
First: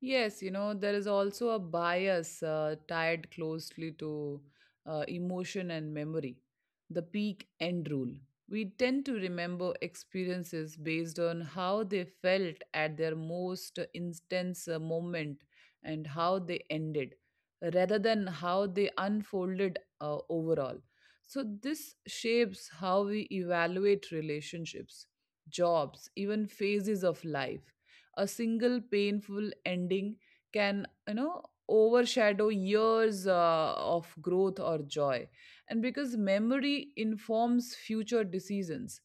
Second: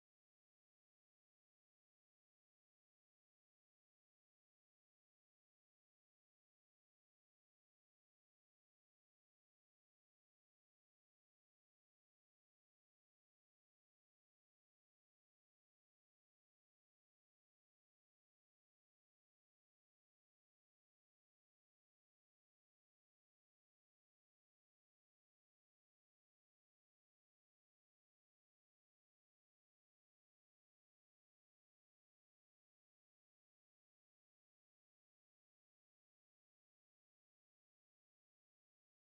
Speaker 1: Yes, there is also a bias tied closely to emotion and memory, the peak end rule. We tend to remember experiences based on how they felt at their most intense moment and how they ended, rather than how they unfolded overall. So, this shapes how we evaluate relationships, jobs, even phases of life. A single painful ending can, overshadow years of growth or joy. And because memory informs future decisions,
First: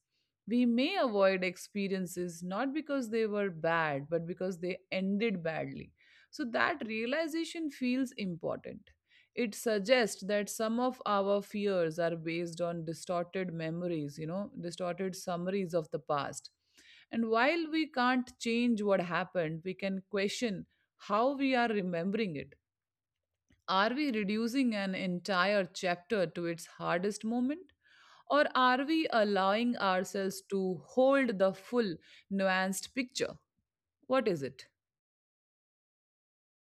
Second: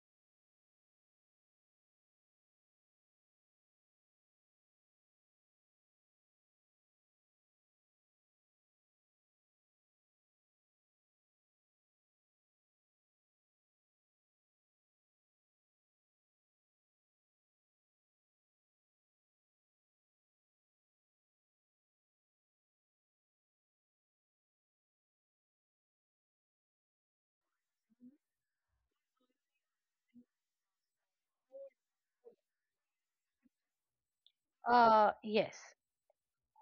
Speaker 1: we may avoid experiences not because they were bad but because they ended badly. So that realization feels important. It suggests that some of our fears are based on distorted memories, distorted summaries of the past. And while we can't change what happened, we can question how we are remembering it. Are we reducing an entire chapter to its hardest moment? Or are we allowing ourselves to hold the full, nuanced picture? What is it?
Speaker 2: Yes,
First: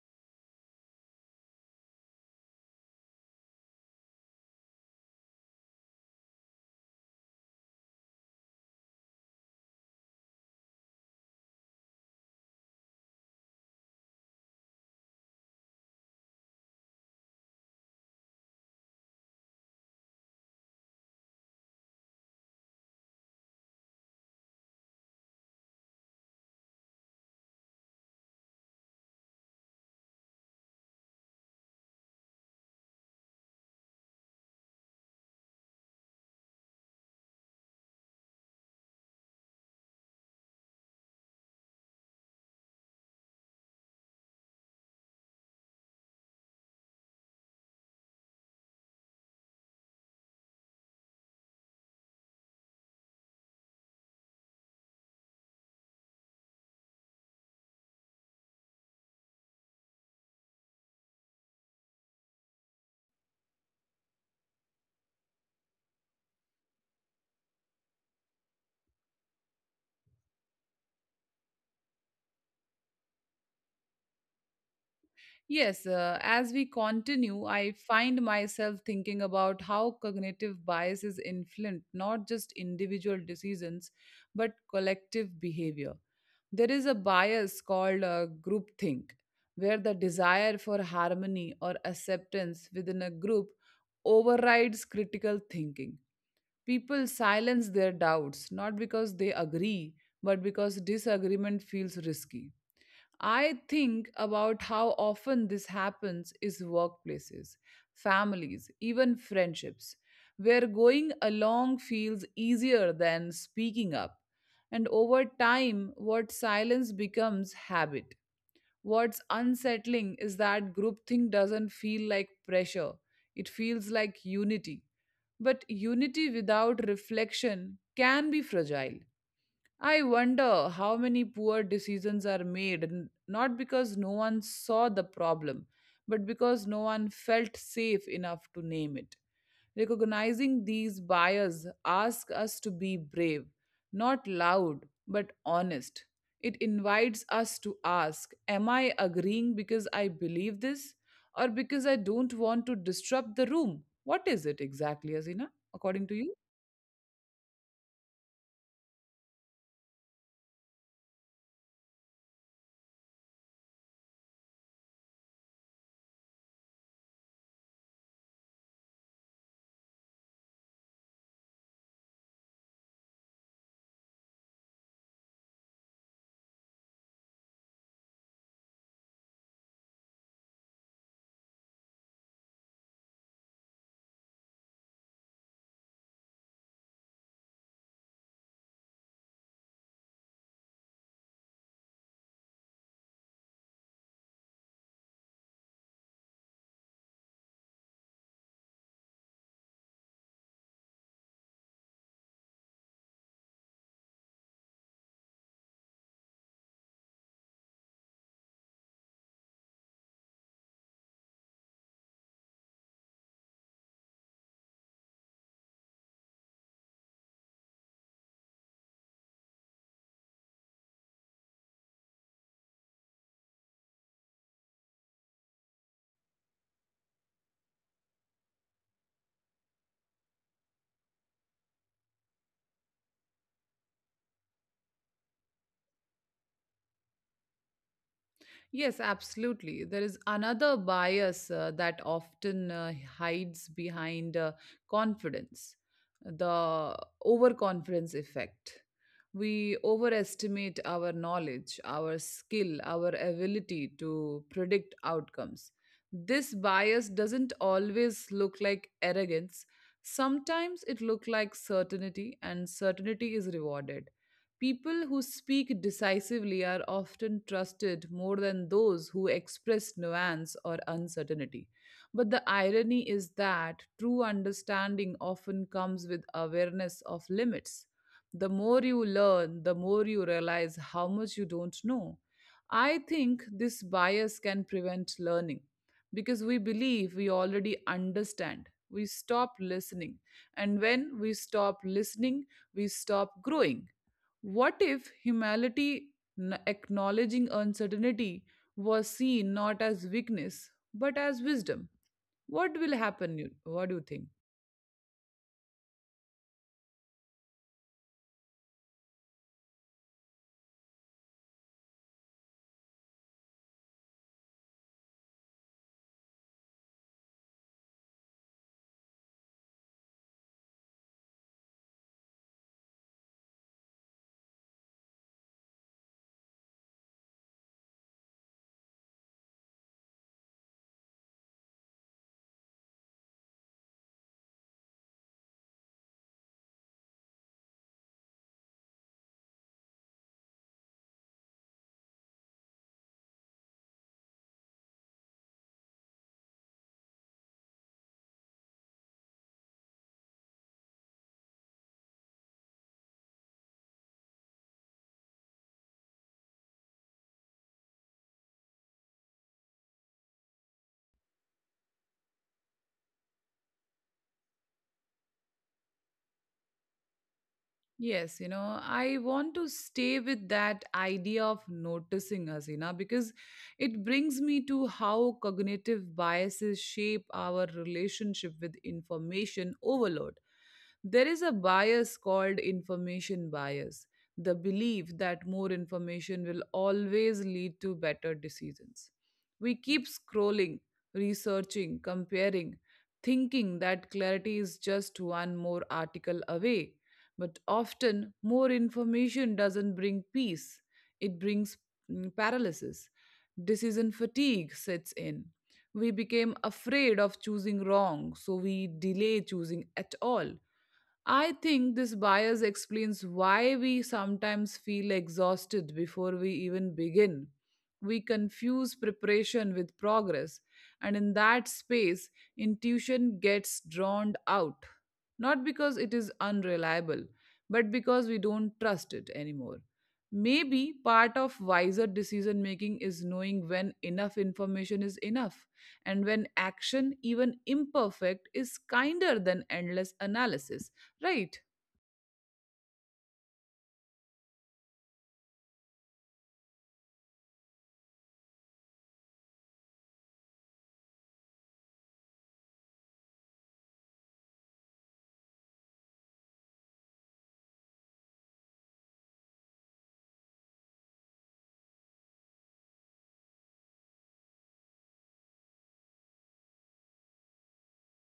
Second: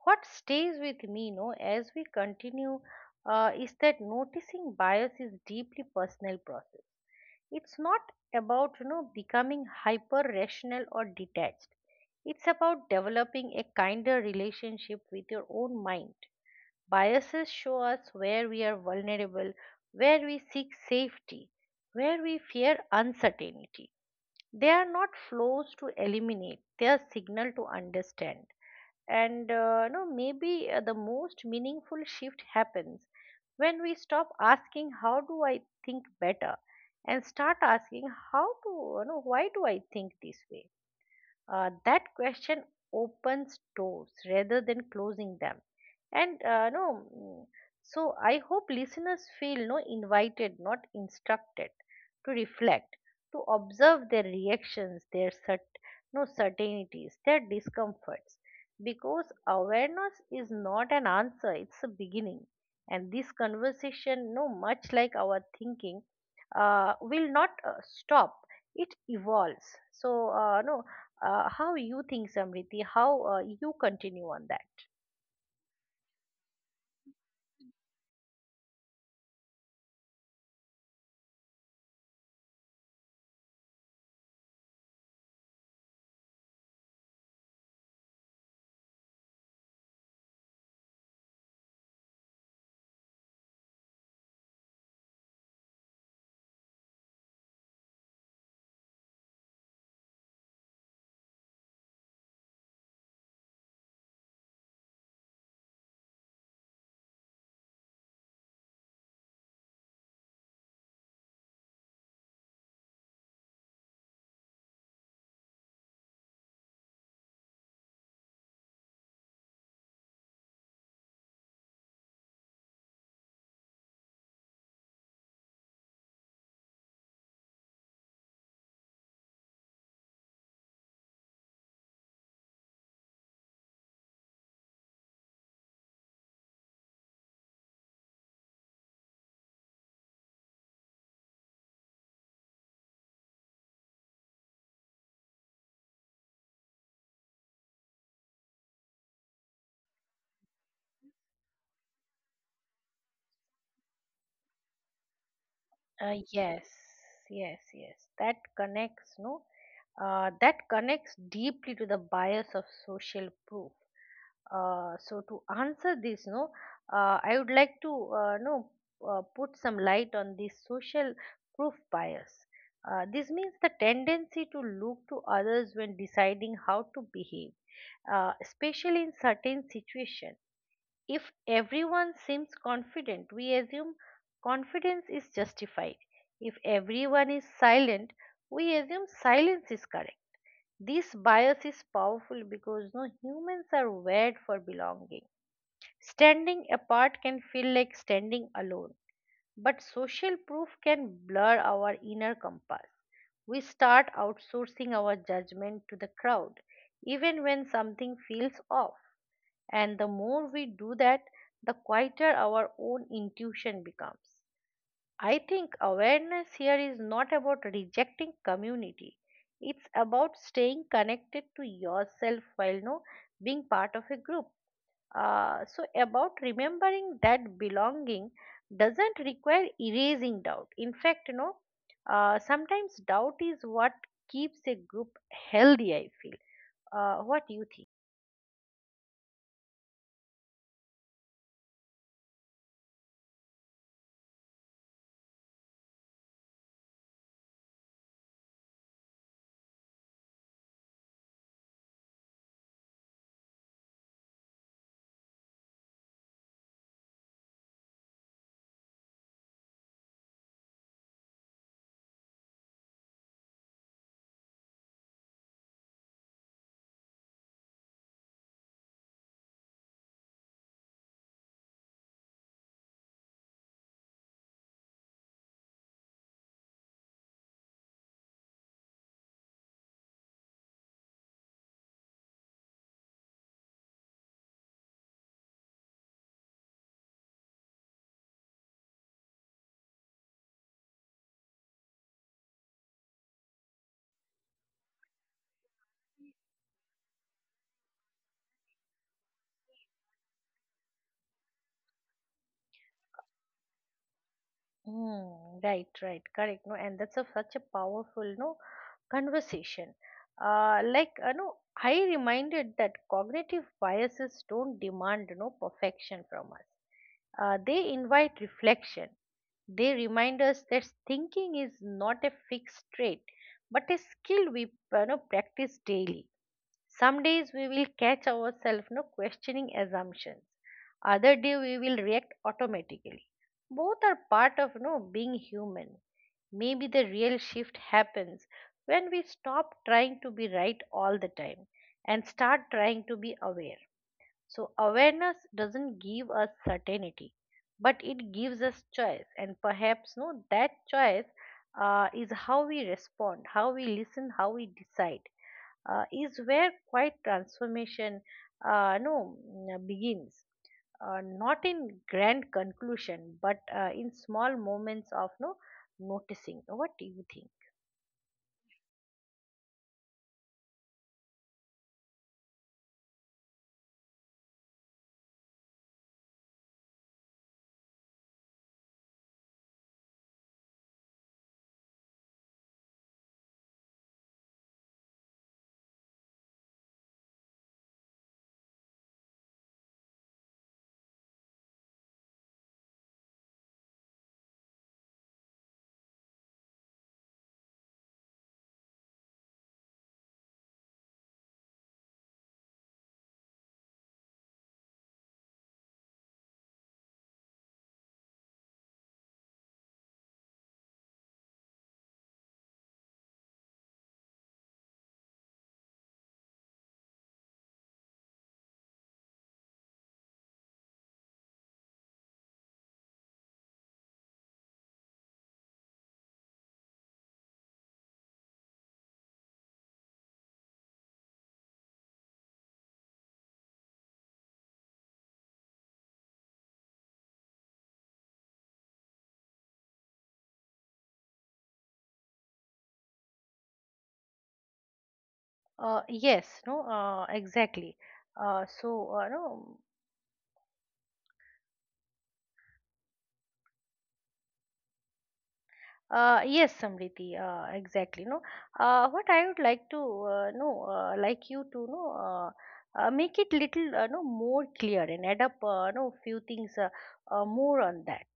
Speaker 2: what stays with me, no, as we continue, is that noticing bias is deeply personal process. It's not about, becoming hyper rational or detached. It's about developing a kinder relationship with your own mind. Biases show us where we are vulnerable, where we seek safety, where we fear uncertainty. They are not flows to eliminate, they are signal to understand. And no, maybe the most meaningful shift happens when we stop asking, "How do I think better?" and start asking, "How to, why do I think this way?" That question opens doors rather than closing them. And no, so I hope listeners feel, no, invited, not instructed, to reflect, to observe their reactions, their no, certainties, their discomforts, because awareness is not an answer, it's a beginning. And this conversation, no, much like our thinking, will not stop. It evolves. So uh, no uh, how you think, Samriti? How you continue on that?
Speaker 1: Yes, as we continue, I find myself thinking about how cognitive biases influence not just individual decisions but collective behavior. There is a bias called groupthink, where the desire for harmony or acceptance within a group overrides critical thinking. People silence their doubts not because they agree, but because disagreement feels risky. I think about how often this happens is workplaces, families, even friendships, where going along feels easier than speaking up. And over time, what silence becomes habit. What's unsettling is that groupthink doesn't feel like pressure, it feels like unity. But unity without reflection can be fragile. I wonder how many poor decisions are made, not because no one saw the problem, but because no one felt safe enough to name it. Recognizing these bias asks us to be brave, not loud, but honest. It invites us to ask, am I agreeing because I believe this or because I don't want to disrupt the room? What is it exactly, Azina, according to
Speaker 2: Uh,
Speaker 1: you?
Speaker 2: yes, yes, yes. That connects, no? That connects deeply to the bias of social proof. So, to answer this, no, I would like to, no put some light on this social proof bias. This means the tendency to look to others when deciding how to behave, especially in certain situations. If everyone seems confident, we assume confidence is justified. If everyone is silent, we assume silence is correct. This bias is powerful because, no, humans are wired for belonging. Standing apart can feel like standing alone, but social proof can blur our inner compass. We start outsourcing our judgment to the crowd, even when something feels off. And the more we do that, the quieter our own intuition becomes. I think awareness here is not about rejecting community. It's about staying connected to yourself while, no, being part of a group. So, about remembering that belonging doesn't require erasing doubt. In fact, sometimes doubt is what keeps a group healthy. I feel. What do you think?
Speaker 1: Yes, absolutely. There is another bias that often hides behind confidence, the overconfidence effect. We overestimate our knowledge, our skill, our ability to predict outcomes. This bias doesn't always look like arrogance. Sometimes it looks like certainty, and certainty is rewarded. People who speak decisively are often trusted more than those who express nuance or uncertainty. But the irony is that true understanding often comes with awareness of limits. The more you learn, the more you realize how much you don't know. I think this bias can prevent learning because we believe we already understand. We stop listening. And when we stop listening, we stop growing. What if humanity acknowledging uncertainty was seen not as weakness but as wisdom? What will happen? What do you think?
Speaker 2: Right, right, correct. No, and that's such a powerful, no, conversation. Uh, like, you know, I reminded that cognitive biases don't demand, perfection from us. They invite reflection. They remind us that thinking is not a fixed trait, but a skill we, practice daily. Some days we will catch ourselves, no, questioning assumptions. Other day we will react automatically. Both are part of, no, being human. Maybe the real shift happens when we stop trying to be right all the time and start trying to be aware. So, awareness doesn't give us certainty, but it gives us choice, and perhaps, no, that choice, is how we respond, how we listen, how we decide. Is where quiet transformation, no, begins, not in grand conclusion, but in small moments of, no, noticing. What do you think?
Speaker 1: Yes, I want to stay with that idea of noticing, Hasina, because it brings me to how cognitive biases shape our relationship with information overload. There is a bias called information bias, the belief that more information will always lead to better decisions. We keep scrolling, researching, comparing, thinking that clarity is just one more article away. But often, more information doesn't bring peace, it brings, mm, paralysis. Decision fatigue sets in. We became afraid of choosing wrong, so we delay choosing at all. I think this bias explains why we sometimes feel exhausted before we even begin. We confuse preparation with progress, and in that space, intuition gets drowned out. Not because it is unreliable, but because we don't trust it anymore. Maybe part of wiser decision making is knowing when enough information is enough and when action, even imperfect, is kinder than endless analysis, right?
Speaker 2: Yes, no, exactly. Uh, so, uh, no, yes, Samriti, exactly. No, what I would like to, know, like you to know, make it little, no, more clear and add up, no, few things more on that.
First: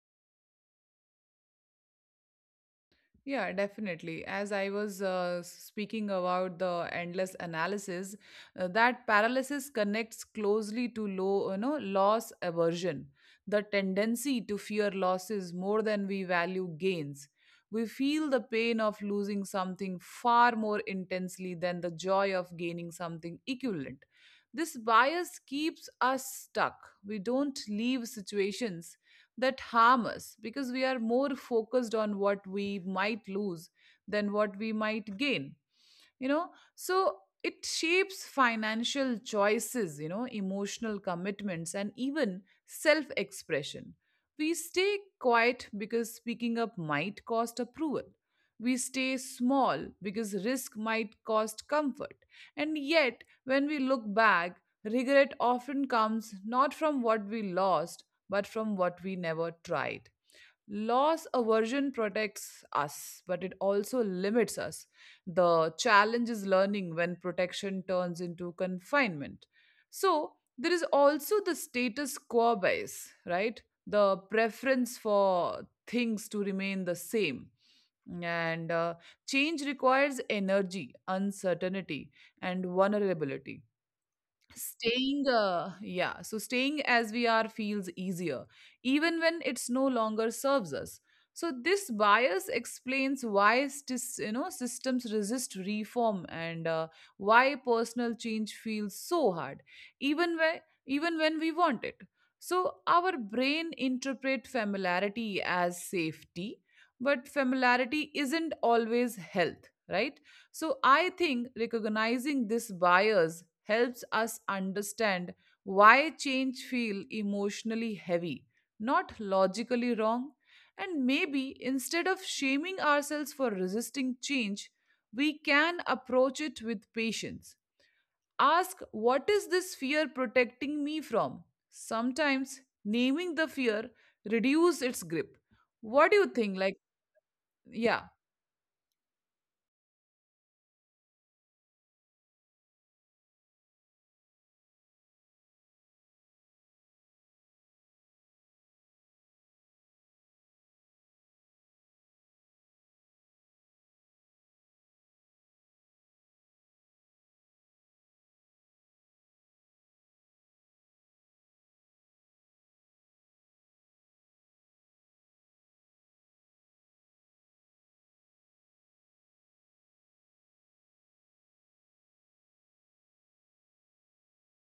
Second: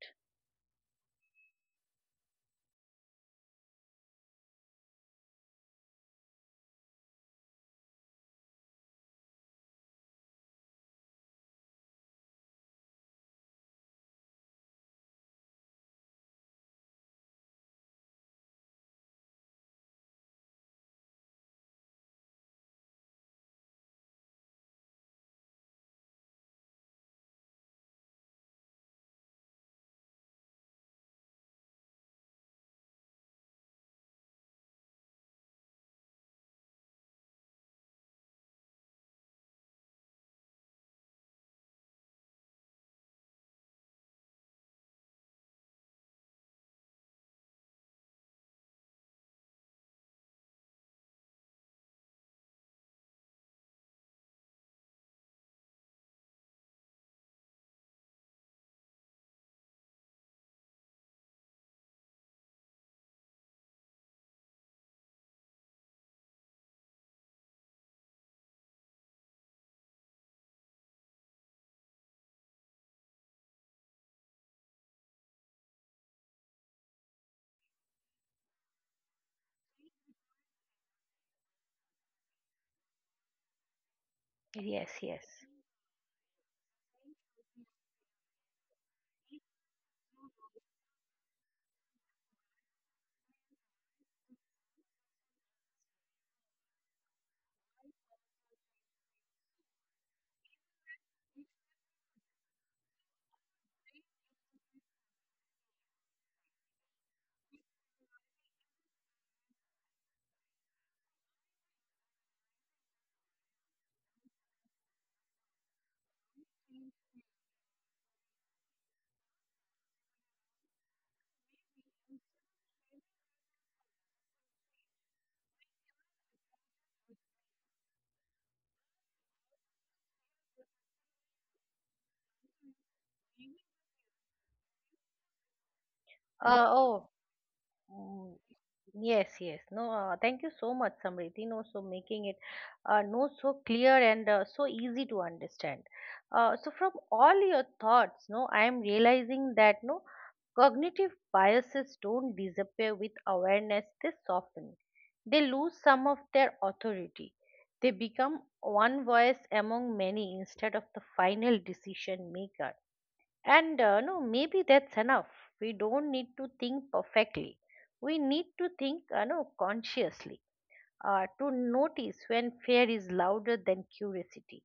Speaker 1: Yeah, definitely. As I was speaking about the endless analysis, that paralysis connects closely to loss aversion, the tendency to fear losses more than we value gains. We feel the pain of losing something far more intensely than the joy of gaining something equivalent. This bias keeps us stuck. We don't leave situations that harm us because we are more focused on what we might lose than what we might gain, you know so it shapes financial choices, emotional commitments, and even self expression. We stay quiet because speaking up might cost approval. We stay small because risk might cost comfort. And yet when we look back, regret often comes not from what we lost but from what we never tried. Loss aversion protects us, but it also limits us. The challenge is learning when protection turns into confinement. So, there is also the status quo bias, right? The preference for things to remain the same. And Change requires energy, uncertainty, and vulnerability.
Speaker 2: Yes, yes.
Speaker 1: Staying uh, yeah so staying as we are feels easier even when it's no longer serves us. So this bias explains why stis, you know systems resist reform, and why personal change feels so hard even when, even when we want it. So our brain interpret familiarity as safety, but familiarity isn't always health, right? So I think recognizing this bias helps us understand why change feel emotionally heavy, not logically wrong. And maybe instead of shaming ourselves for resisting change, we can approach it with patience. Ask, what is this fear protecting me from? Sometimes naming the fear reduces its grip. What do you think?
Speaker 2: Uh,
Speaker 1: Like,
Speaker 2: oh,
Speaker 1: yeah.
Speaker 2: mm, Yes, yes. No, thank you so much, Samriti. No, so making it, no, so clear and so easy to understand. So, from all your thoughts, no, I am realizing that, no, cognitive biases don't disappear with awareness. They soften. They lose some of their authority. They become one voice among many instead of the final decision maker. And no, maybe that's enough. We don't need to think perfectly. We need to think, no, consciously. To notice when fear is louder than curiosity,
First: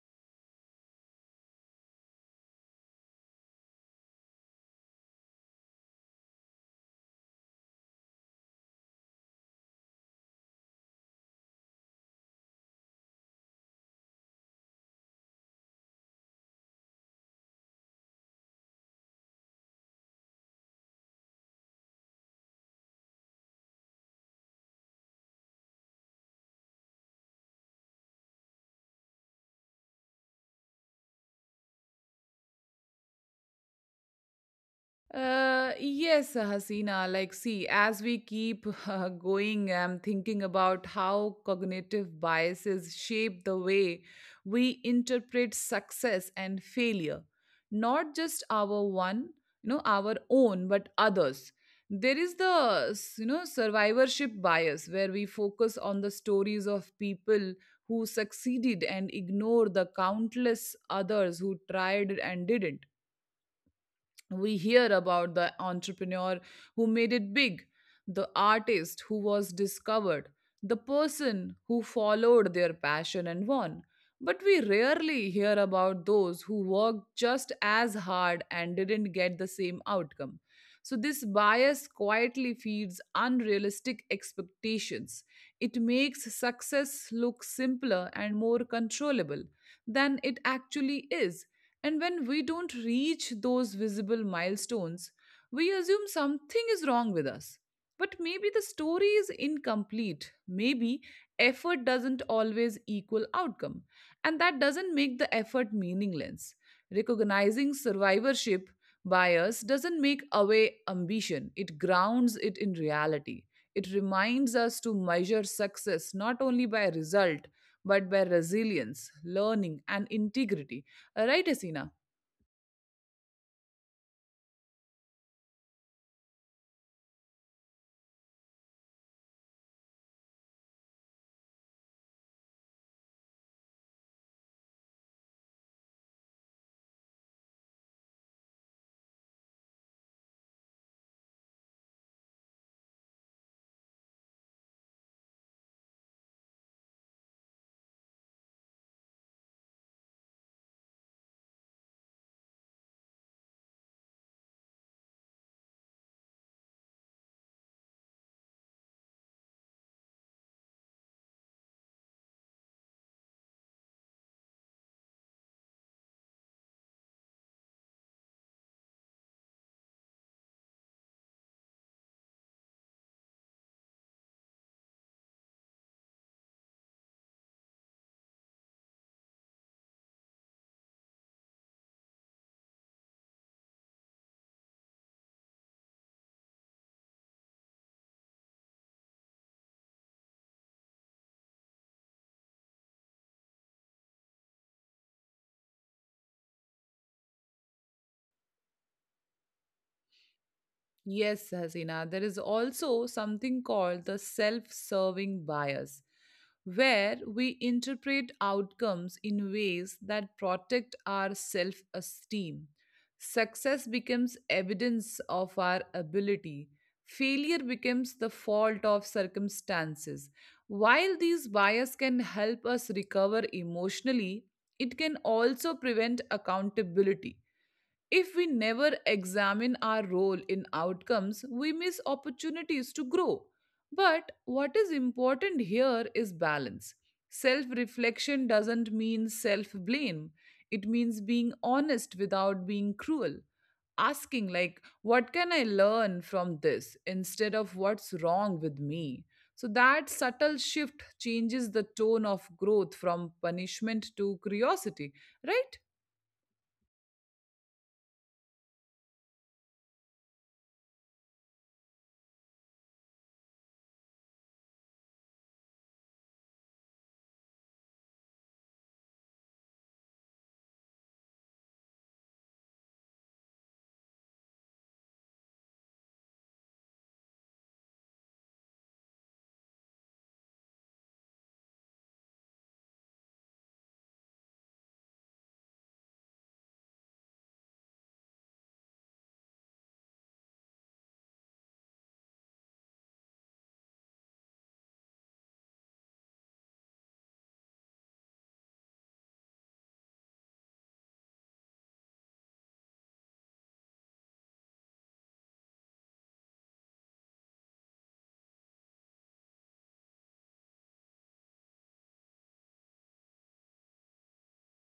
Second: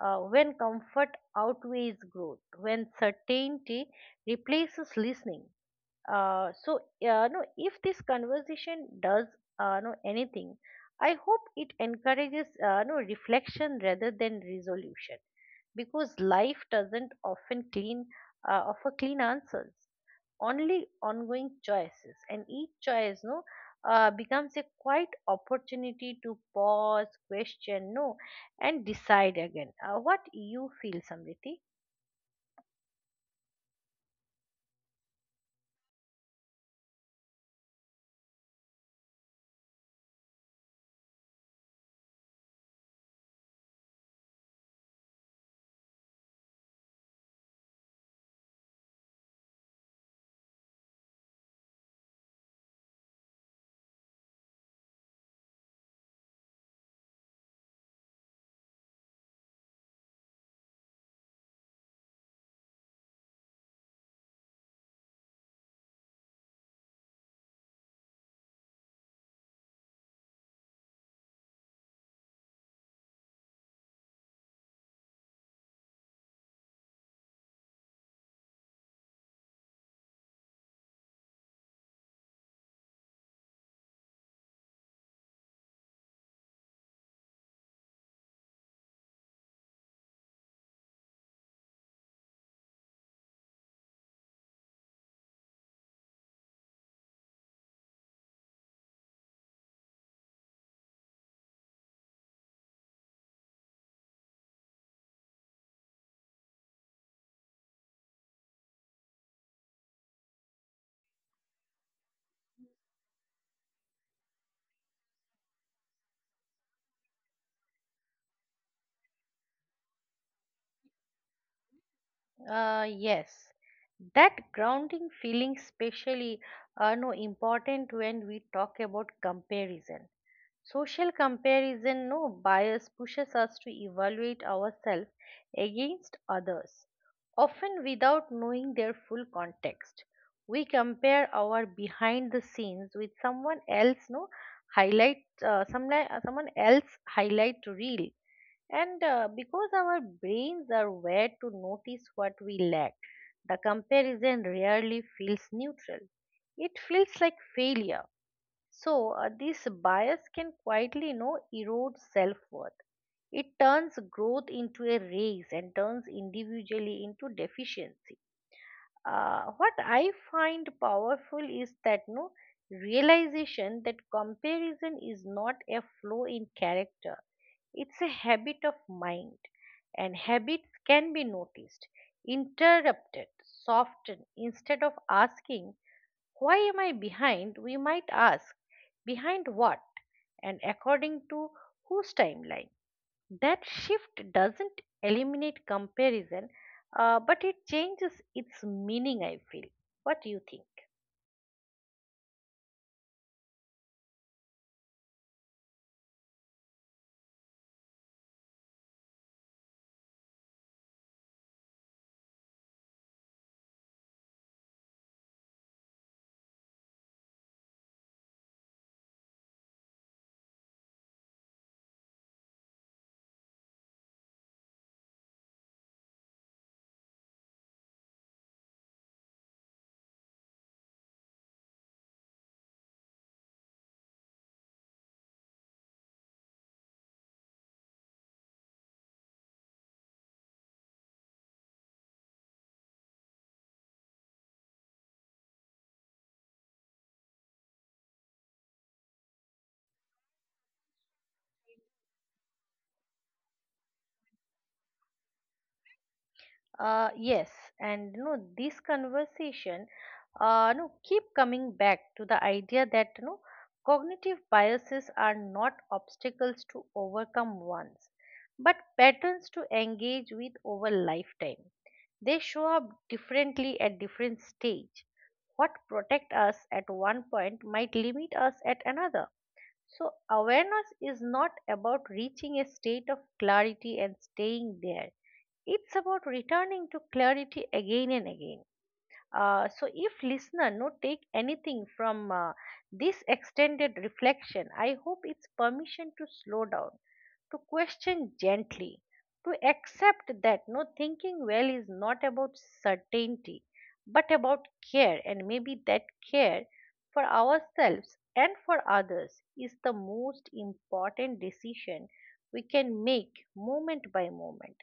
Speaker 2: when comfort outweighs growth, when certainty replaces listening. So, no, if this conversation does, no, anything, I hope it encourages, no, reflection rather than resolution, because life doesn't often clean offer clean answers, only ongoing choices, and each choice, no, becomes a quiet opportunity to pause, question, no, and decide again. What you feel, Samriti?
Speaker 1: Yes, Hasina. Like, see, as we keep <laughs> going, I'm thinking about how cognitive biases shape the way we interpret success and failure, not just our one, our own, but others. There is the, survivorship bias where we focus on the stories of people who succeeded and ignore the countless others who tried and didn't. We hear about the entrepreneur who made it big, the artist who was discovered, the person who followed their passion and won. But we rarely hear about those who worked just as hard and didn't get the same outcome. So, this bias quietly feeds unrealistic expectations. It makes success look simpler and more controllable than it actually is, and when we don't reach those visible milestones, we assume something is wrong with us. But maybe the story is incomplete. Maybe effort doesn't always equal outcome. And that doesn't make the effort meaningless. Recognizing survivorship bias doesn't make away ambition, it grounds it in reality. It reminds us to measure success not only by result but by resilience, learning, and integrity. Right, Hasina?
Speaker 2: Yes, that grounding feeling, especially, no, important when we talk about comparison. Social comparison, no, bias, pushes us to evaluate ourselves against others, often without knowing their full context. We compare our behind the scenes with someone else, no, highlight, someone else highlight reel, and because our brains are wired to notice what we lack, the comparison rarely feels neutral. It feels like failure. So this bias can quietly, erode self worth. It turns growth into a race and turns individually into deficiency. What I find powerful is that, no, realization that comparison is not a flaw in character. It's a habit of mind, and habits can be noticed, interrupted, softened. Instead of asking, "Why am I behind?" we might ask, "Behind what?" And according to whose timeline? That shift doesn't eliminate comparison, but it changes its meaning, I feel. What do you think?
Speaker 1: Yes, Hasina. There is also something called the self serving bias, where we interpret outcomes in ways that protect our self esteem. Success becomes evidence of our ability, failure becomes the fault of circumstances. While these biases can help us recover emotionally, it can also prevent accountability. If we never examine our role in outcomes, we miss opportunities to grow. But what is important here is balance. Self reflection doesn't mean self blame, it means being honest without being cruel. Asking, like, what can I learn from this instead of what's wrong with me? So that subtle shift changes the tone of growth from punishment to curiosity, right?
Speaker 2: Yes, and you know this conversation, keep coming back to the idea that cognitive biases are not obstacles to overcome once, but patterns to engage with over lifetime. They show up differently at different stage. What protect us at one point might limit us at another, so awareness is not about reaching a state of clarity and staying there. It's about returning to clarity again and again. So if listener no take anything from this extended reflection, I hope it's permission to slow down, to question gently, to accept that no thinking well is not about certainty, but about care, and maybe that care for ourselves and for others is the most important decision we can make moment by moment,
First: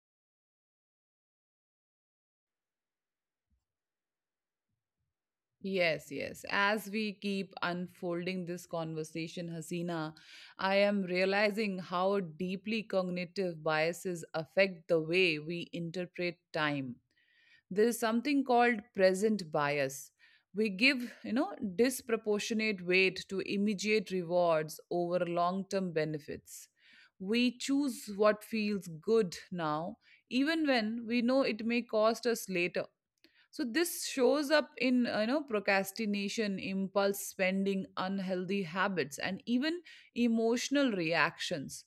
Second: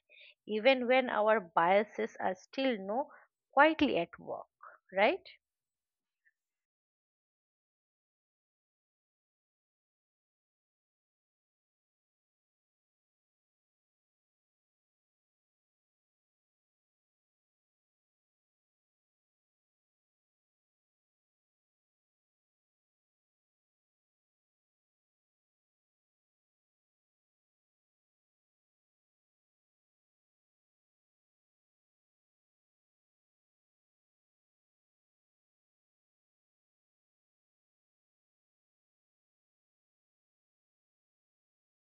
Speaker 2: even when our biases are still no quietly at work, right?
Speaker 1: Yes, yes. As we keep unfolding this conversation, Hasina, I am realizing how deeply cognitive biases affect the way we interpret time. There is something called present bias. We give, you know, disproportionate weight to immediate rewards over long-term benefits. We choose what feels good now, even when we know it may cost us later. So this shows up in you know, procrastination, impulse spending, unhealthy habits, and even emotional reactions.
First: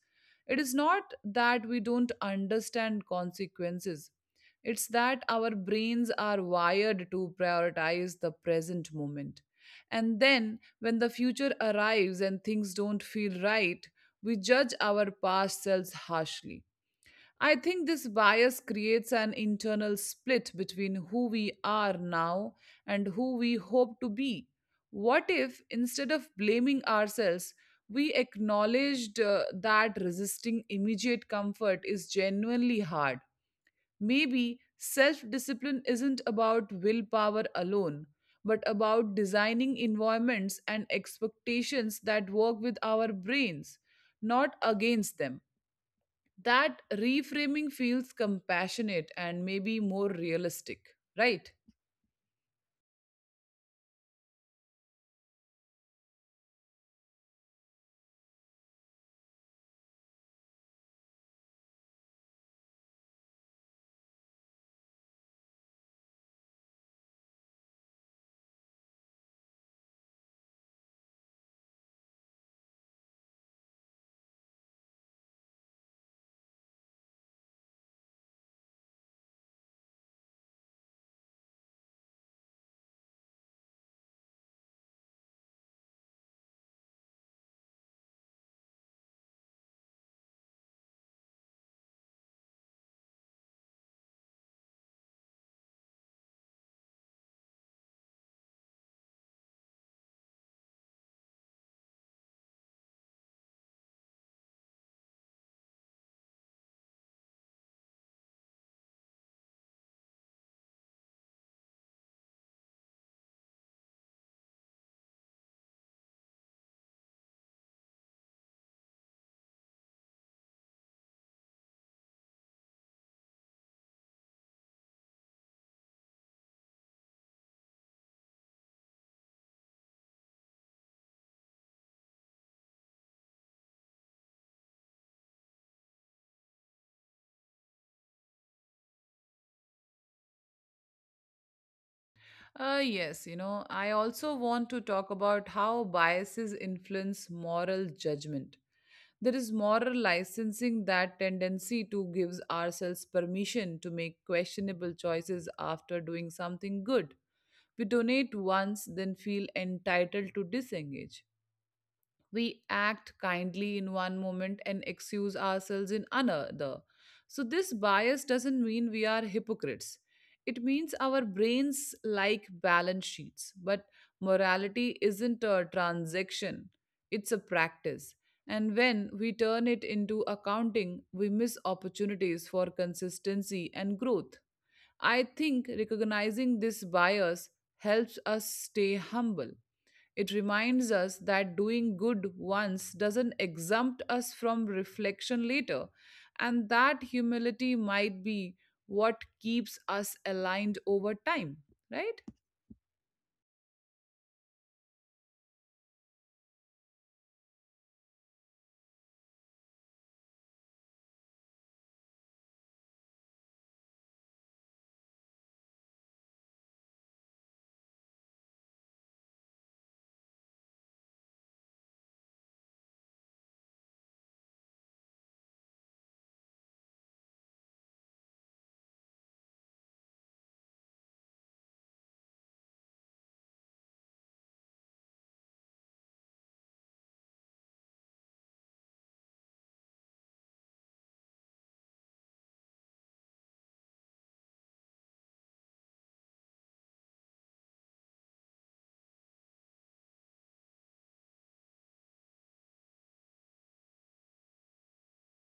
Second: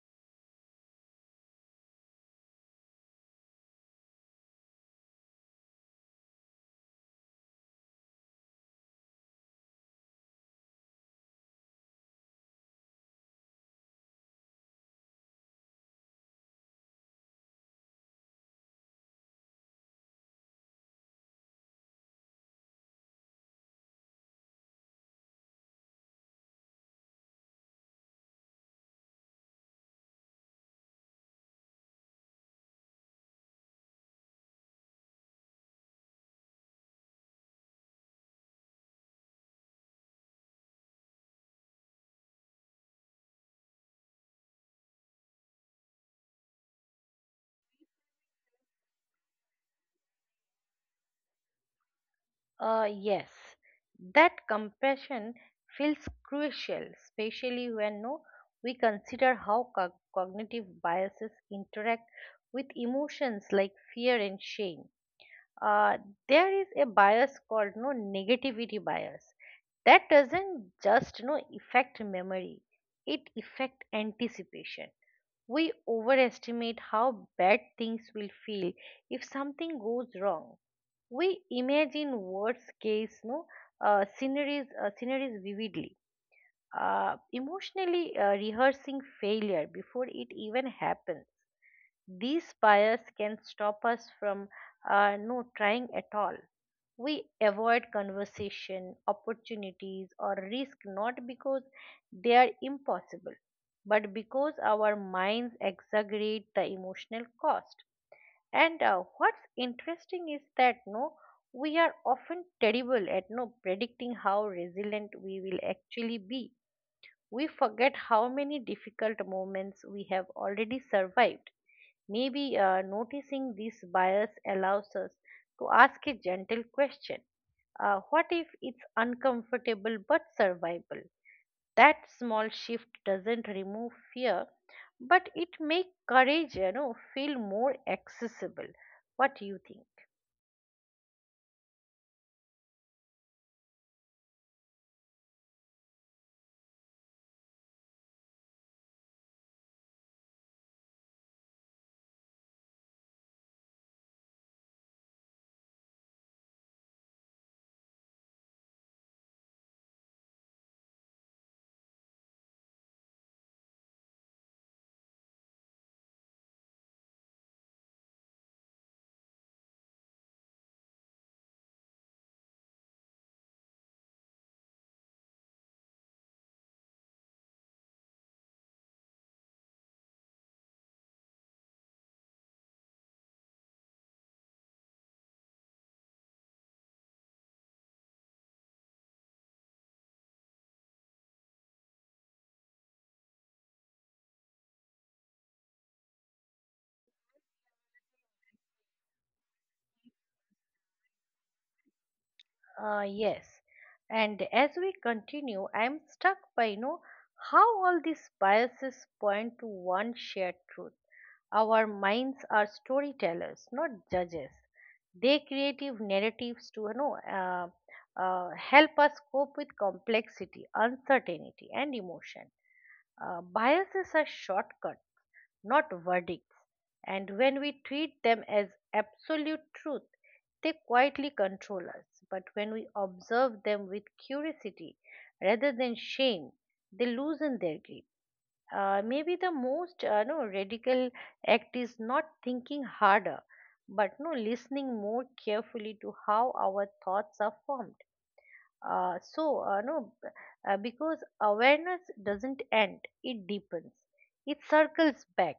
Speaker 1: It is not that we don't understand consequences. It's that our brains are wired to prioritize the present moment. And then, when the future arrives and things don't feel right, we judge our past selves harshly. I think this bias creates an internal split between who we are now and who we hope to be. What if, instead of blaming ourselves, we acknowledged that resisting immediate comfort is genuinely hard? Maybe self discipline isn't about willpower alone, but about designing environments and expectations that work with our brains, not against them. That reframing feels compassionate and maybe more realistic, right?
Speaker 2: Yes, that compassion feels crucial, especially when no, we consider how cognitive biases interact with emotions like fear and shame. uh, there is a bias called no negativity bias that doesn't just no affect memory, it affect anticipation. We overestimate how bad things will feel if something goes wrong. We imagine worst case no scenarios sceneries vividly, emotionally rehearsing failure before it even happens. These bias can stop us from no trying at all. We avoid conversation, opportunities, or risk not because they are impossible, but because our minds exaggerate the emotional cost. And what's interesting is that no, we are often terrible at no predicting how resilient we will actually be. We forget how many difficult moments we have already survived. Maybe noticing this bias allows us to ask a gentle question. What if it's uncomfortable but survivable? That small shift doesn't remove fear, but it makes courage, feel more accessible. What do you think?
Speaker 1: Yes, you know, I also want to talk about how biases influence moral judgment. There is moral licensing, that tendency to gives ourselves permission to make questionable choices after doing something good. We donate once then feel entitled to disengage, we act kindly in one moment and excuse ourselves in another. So, this bias doesn't mean we are hypocrites. It means our brains like balance sheets, but morality isn't a transaction, it's a practice. And when we turn it into accounting, we miss opportunities for consistency and growth. I think recognizing this bias helps us stay humble. It reminds us that doing good once doesn't exempt us from reflection later, and that humility might be what keeps us aligned over time, right?
Speaker 2: Yes. And as we continue, I'm struck by how all these biases point to one shared truth. Our minds are storytellers, not judges. They creative narratives to help us cope with complexity, uncertainty, and emotion. Biases are shortcuts, not verdicts, and when we treat them as absolute truth, they quietly control us. But when we observe them with curiosity rather than shame, they loosen their grip. Maybe the most no, radical act is not thinking harder, but no listening more carefully to how our thoughts are formed. Uh, so, uh, no, b- because awareness doesn't end, it deepens, it circles back.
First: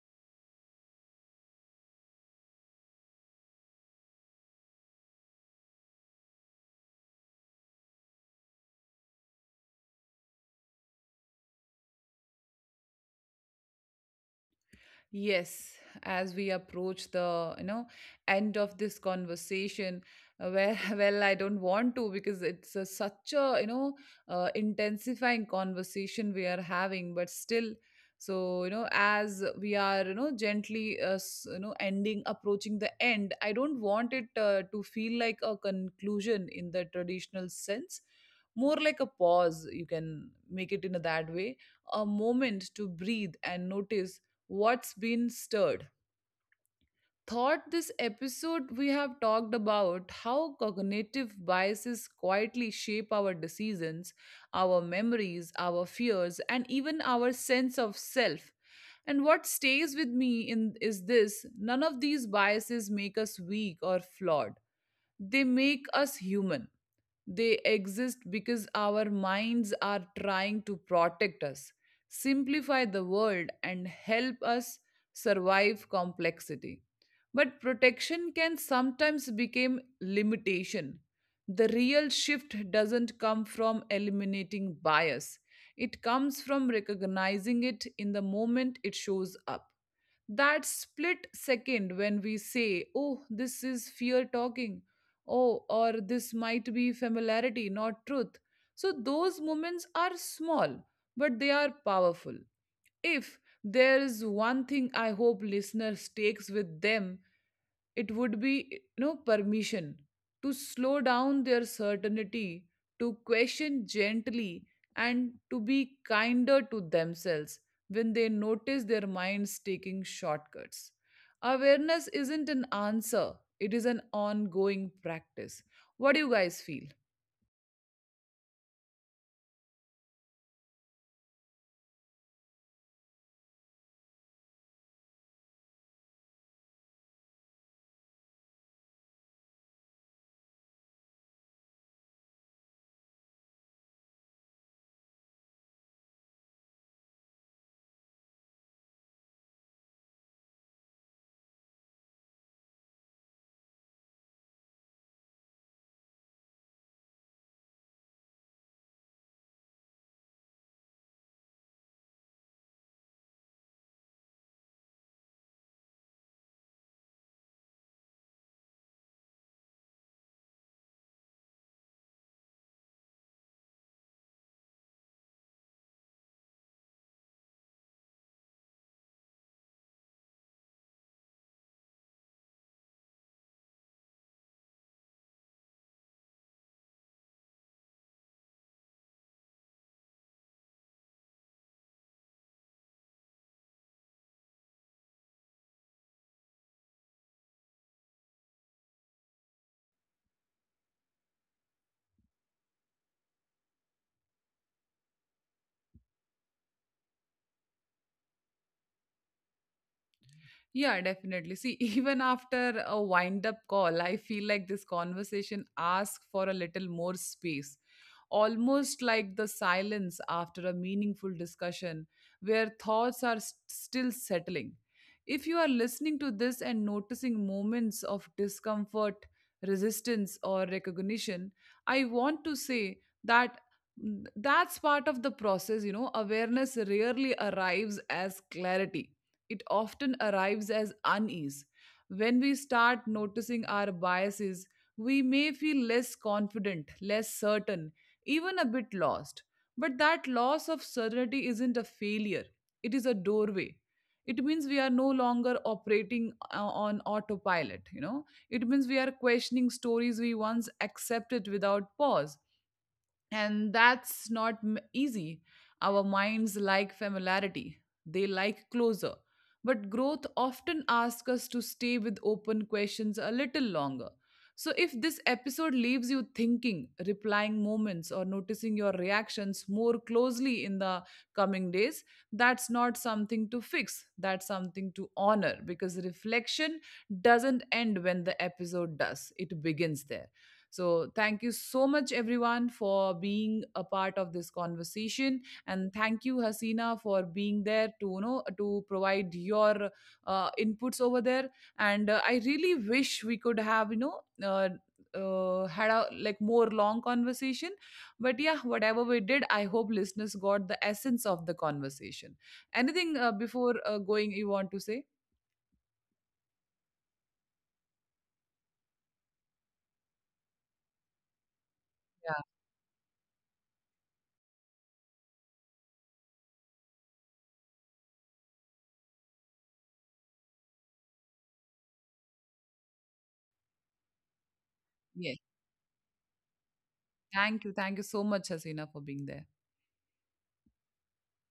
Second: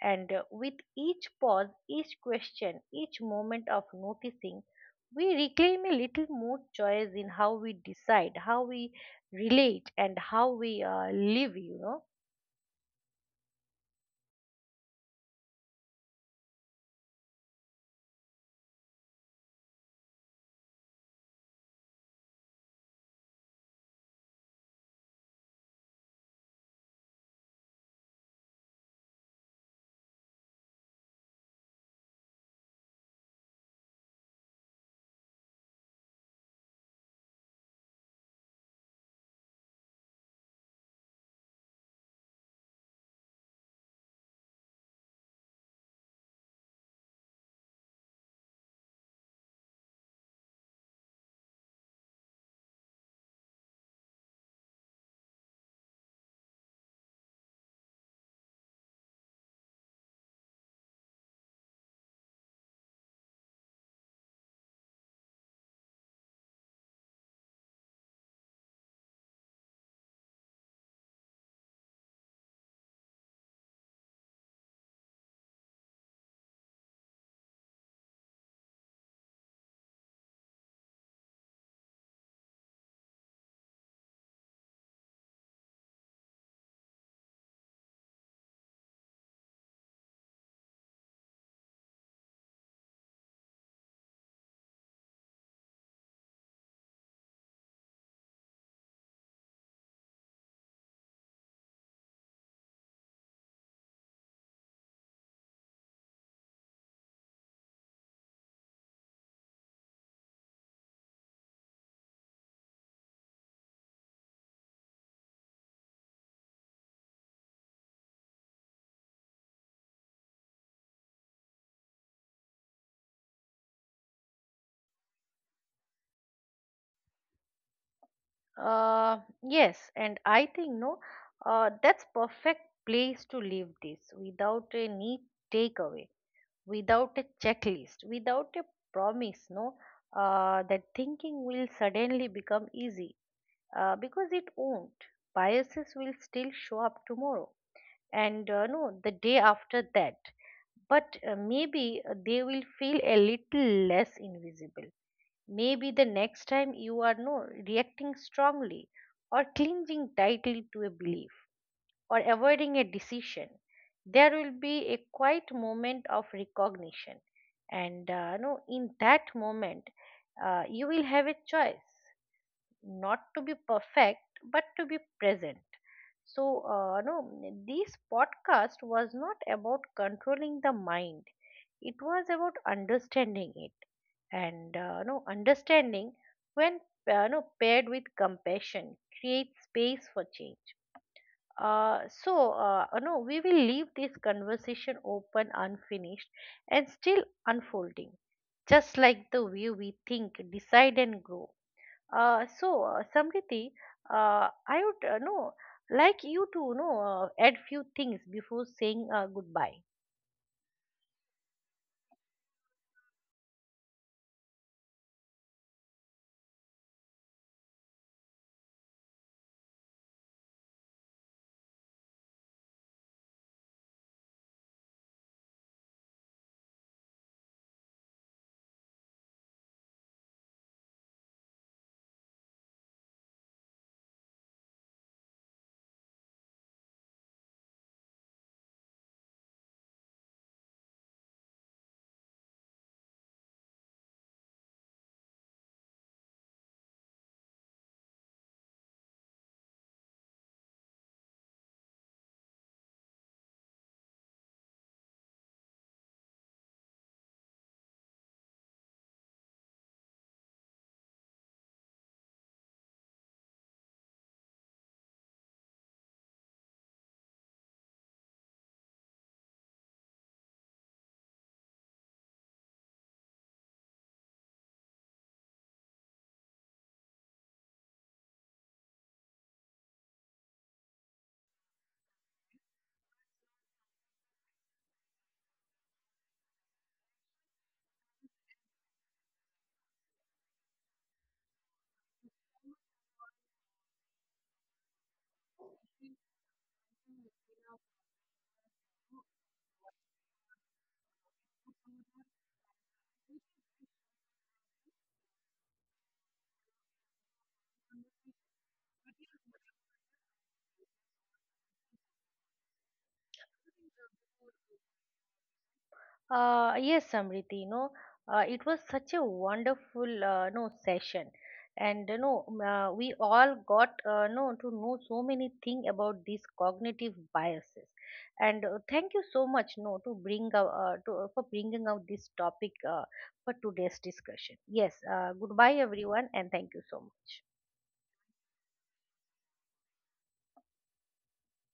Speaker 2: And with each pause, each question, each moment of noticing, we reclaim a little more choice in how we decide, how we relate, and how we live, you know.
Speaker 1: Yes, as we approach the, you know, end of this conversation, where, <laughs> well, I don't want to because it's a, such a, you know, intensifying conversation we are having, but still, so, you know, as we are, you know, gently, you know, ending, approaching the end, I don't want it to feel like a conclusion in the traditional sense, more like a pause. You can make it in that way, a moment to breathe and notice what's been stirred. Thought this episode we have talked about how cognitive biases quietly shape our decisions, our memories, our fears, and even our sense of self. And what stays with me in is this: none of these biases make us weak or flawed. They make us human. They exist because our minds are trying to protect us, simplify the world, and help us survive complexity. But protection can sometimes become limitation. The real shift doesn't come from eliminating bias, it comes from recognizing it in the moment it shows up. That split second when we say, oh, this is fear talking, oh, or this might be familiarity, not truth. So those moments are small, but they are powerful. If there is one thing I hope listeners takes with them, it would be no permission to slow down their certainty, to question gently, and to be kinder to themselves when they notice their minds taking shortcuts. Awareness isn't an answer, it is an ongoing practice. What do you guys feel?
Speaker 2: Yes, and I think no, that's perfect place to leave this without a neat takeaway, without a checklist, without a promise, no, that thinking will suddenly become easy because it won't. Biases will still show up tomorrow and no, the day after that. But maybe they will feel a little less invisible. Maybe the next time you are no reacting strongly or clinging tightly to a belief or avoiding a decision, there will be a quiet moment of recognition. And no, in that moment, you will have a choice not to be perfect, but to be present. So, no, this podcast was not about controlling the mind, it was about understanding it, and no understanding when no paired with compassion creates space for change. No, we will leave this conversation open, unfinished, and still unfolding, just like the way we think, decide, and grow. So, Samriti, I would know, like you to know, add few things before saying goodbye.
Speaker 1: Yeah, definitely. See, <laughs> even after a wind up call, I feel like this conversation asks for a little more space, almost like the silence after a meaningful discussion where thoughts are still settling. If you are listening to this and noticing moments of discomfort, resistance, or recognition, I want to say that. That's part of the process, you know. Awareness rarely arrives as clarity, it often arrives as unease. When we start noticing our biases, we may feel less confident, less certain, even a bit lost. But that loss of certainty isn't a failure, it is a doorway. It means we are no longer operating on autopilot, you know. It means we are questioning stories we once accepted without pause. And that's not easy. Our minds like familiarity, they like closer. But growth often asks us to stay with open questions a little longer. So, if this episode leaves you thinking, replying moments, or noticing your reactions more closely in the coming days, that's not something to fix. That's something to honor because reflection doesn't end when the episode does, it begins there. So, thank you so much, everyone, for being a part of this conversation, and thank you, Hasina, for being there to, you know, to provide your inputs over there. And I really wish we could have, you know, had a like more long conversation, but yeah, whatever we did, I hope listeners got the essence of the conversation. Anything before going, you want to say?
Speaker 2: Yes, Samriti, you know, it was such a wonderful no session, and you
Speaker 1: Yeah.
Speaker 2: know, we all got no to know so many things about these cognitive biases, and thank you so much, no, to bring out to for bringing out this topic for today's discussion. Yes,
Speaker 1: Yes.
Speaker 2: goodbye everyone, and thank you so much.
Speaker 1: Thank you. Thank you so much, Hasina, for being there.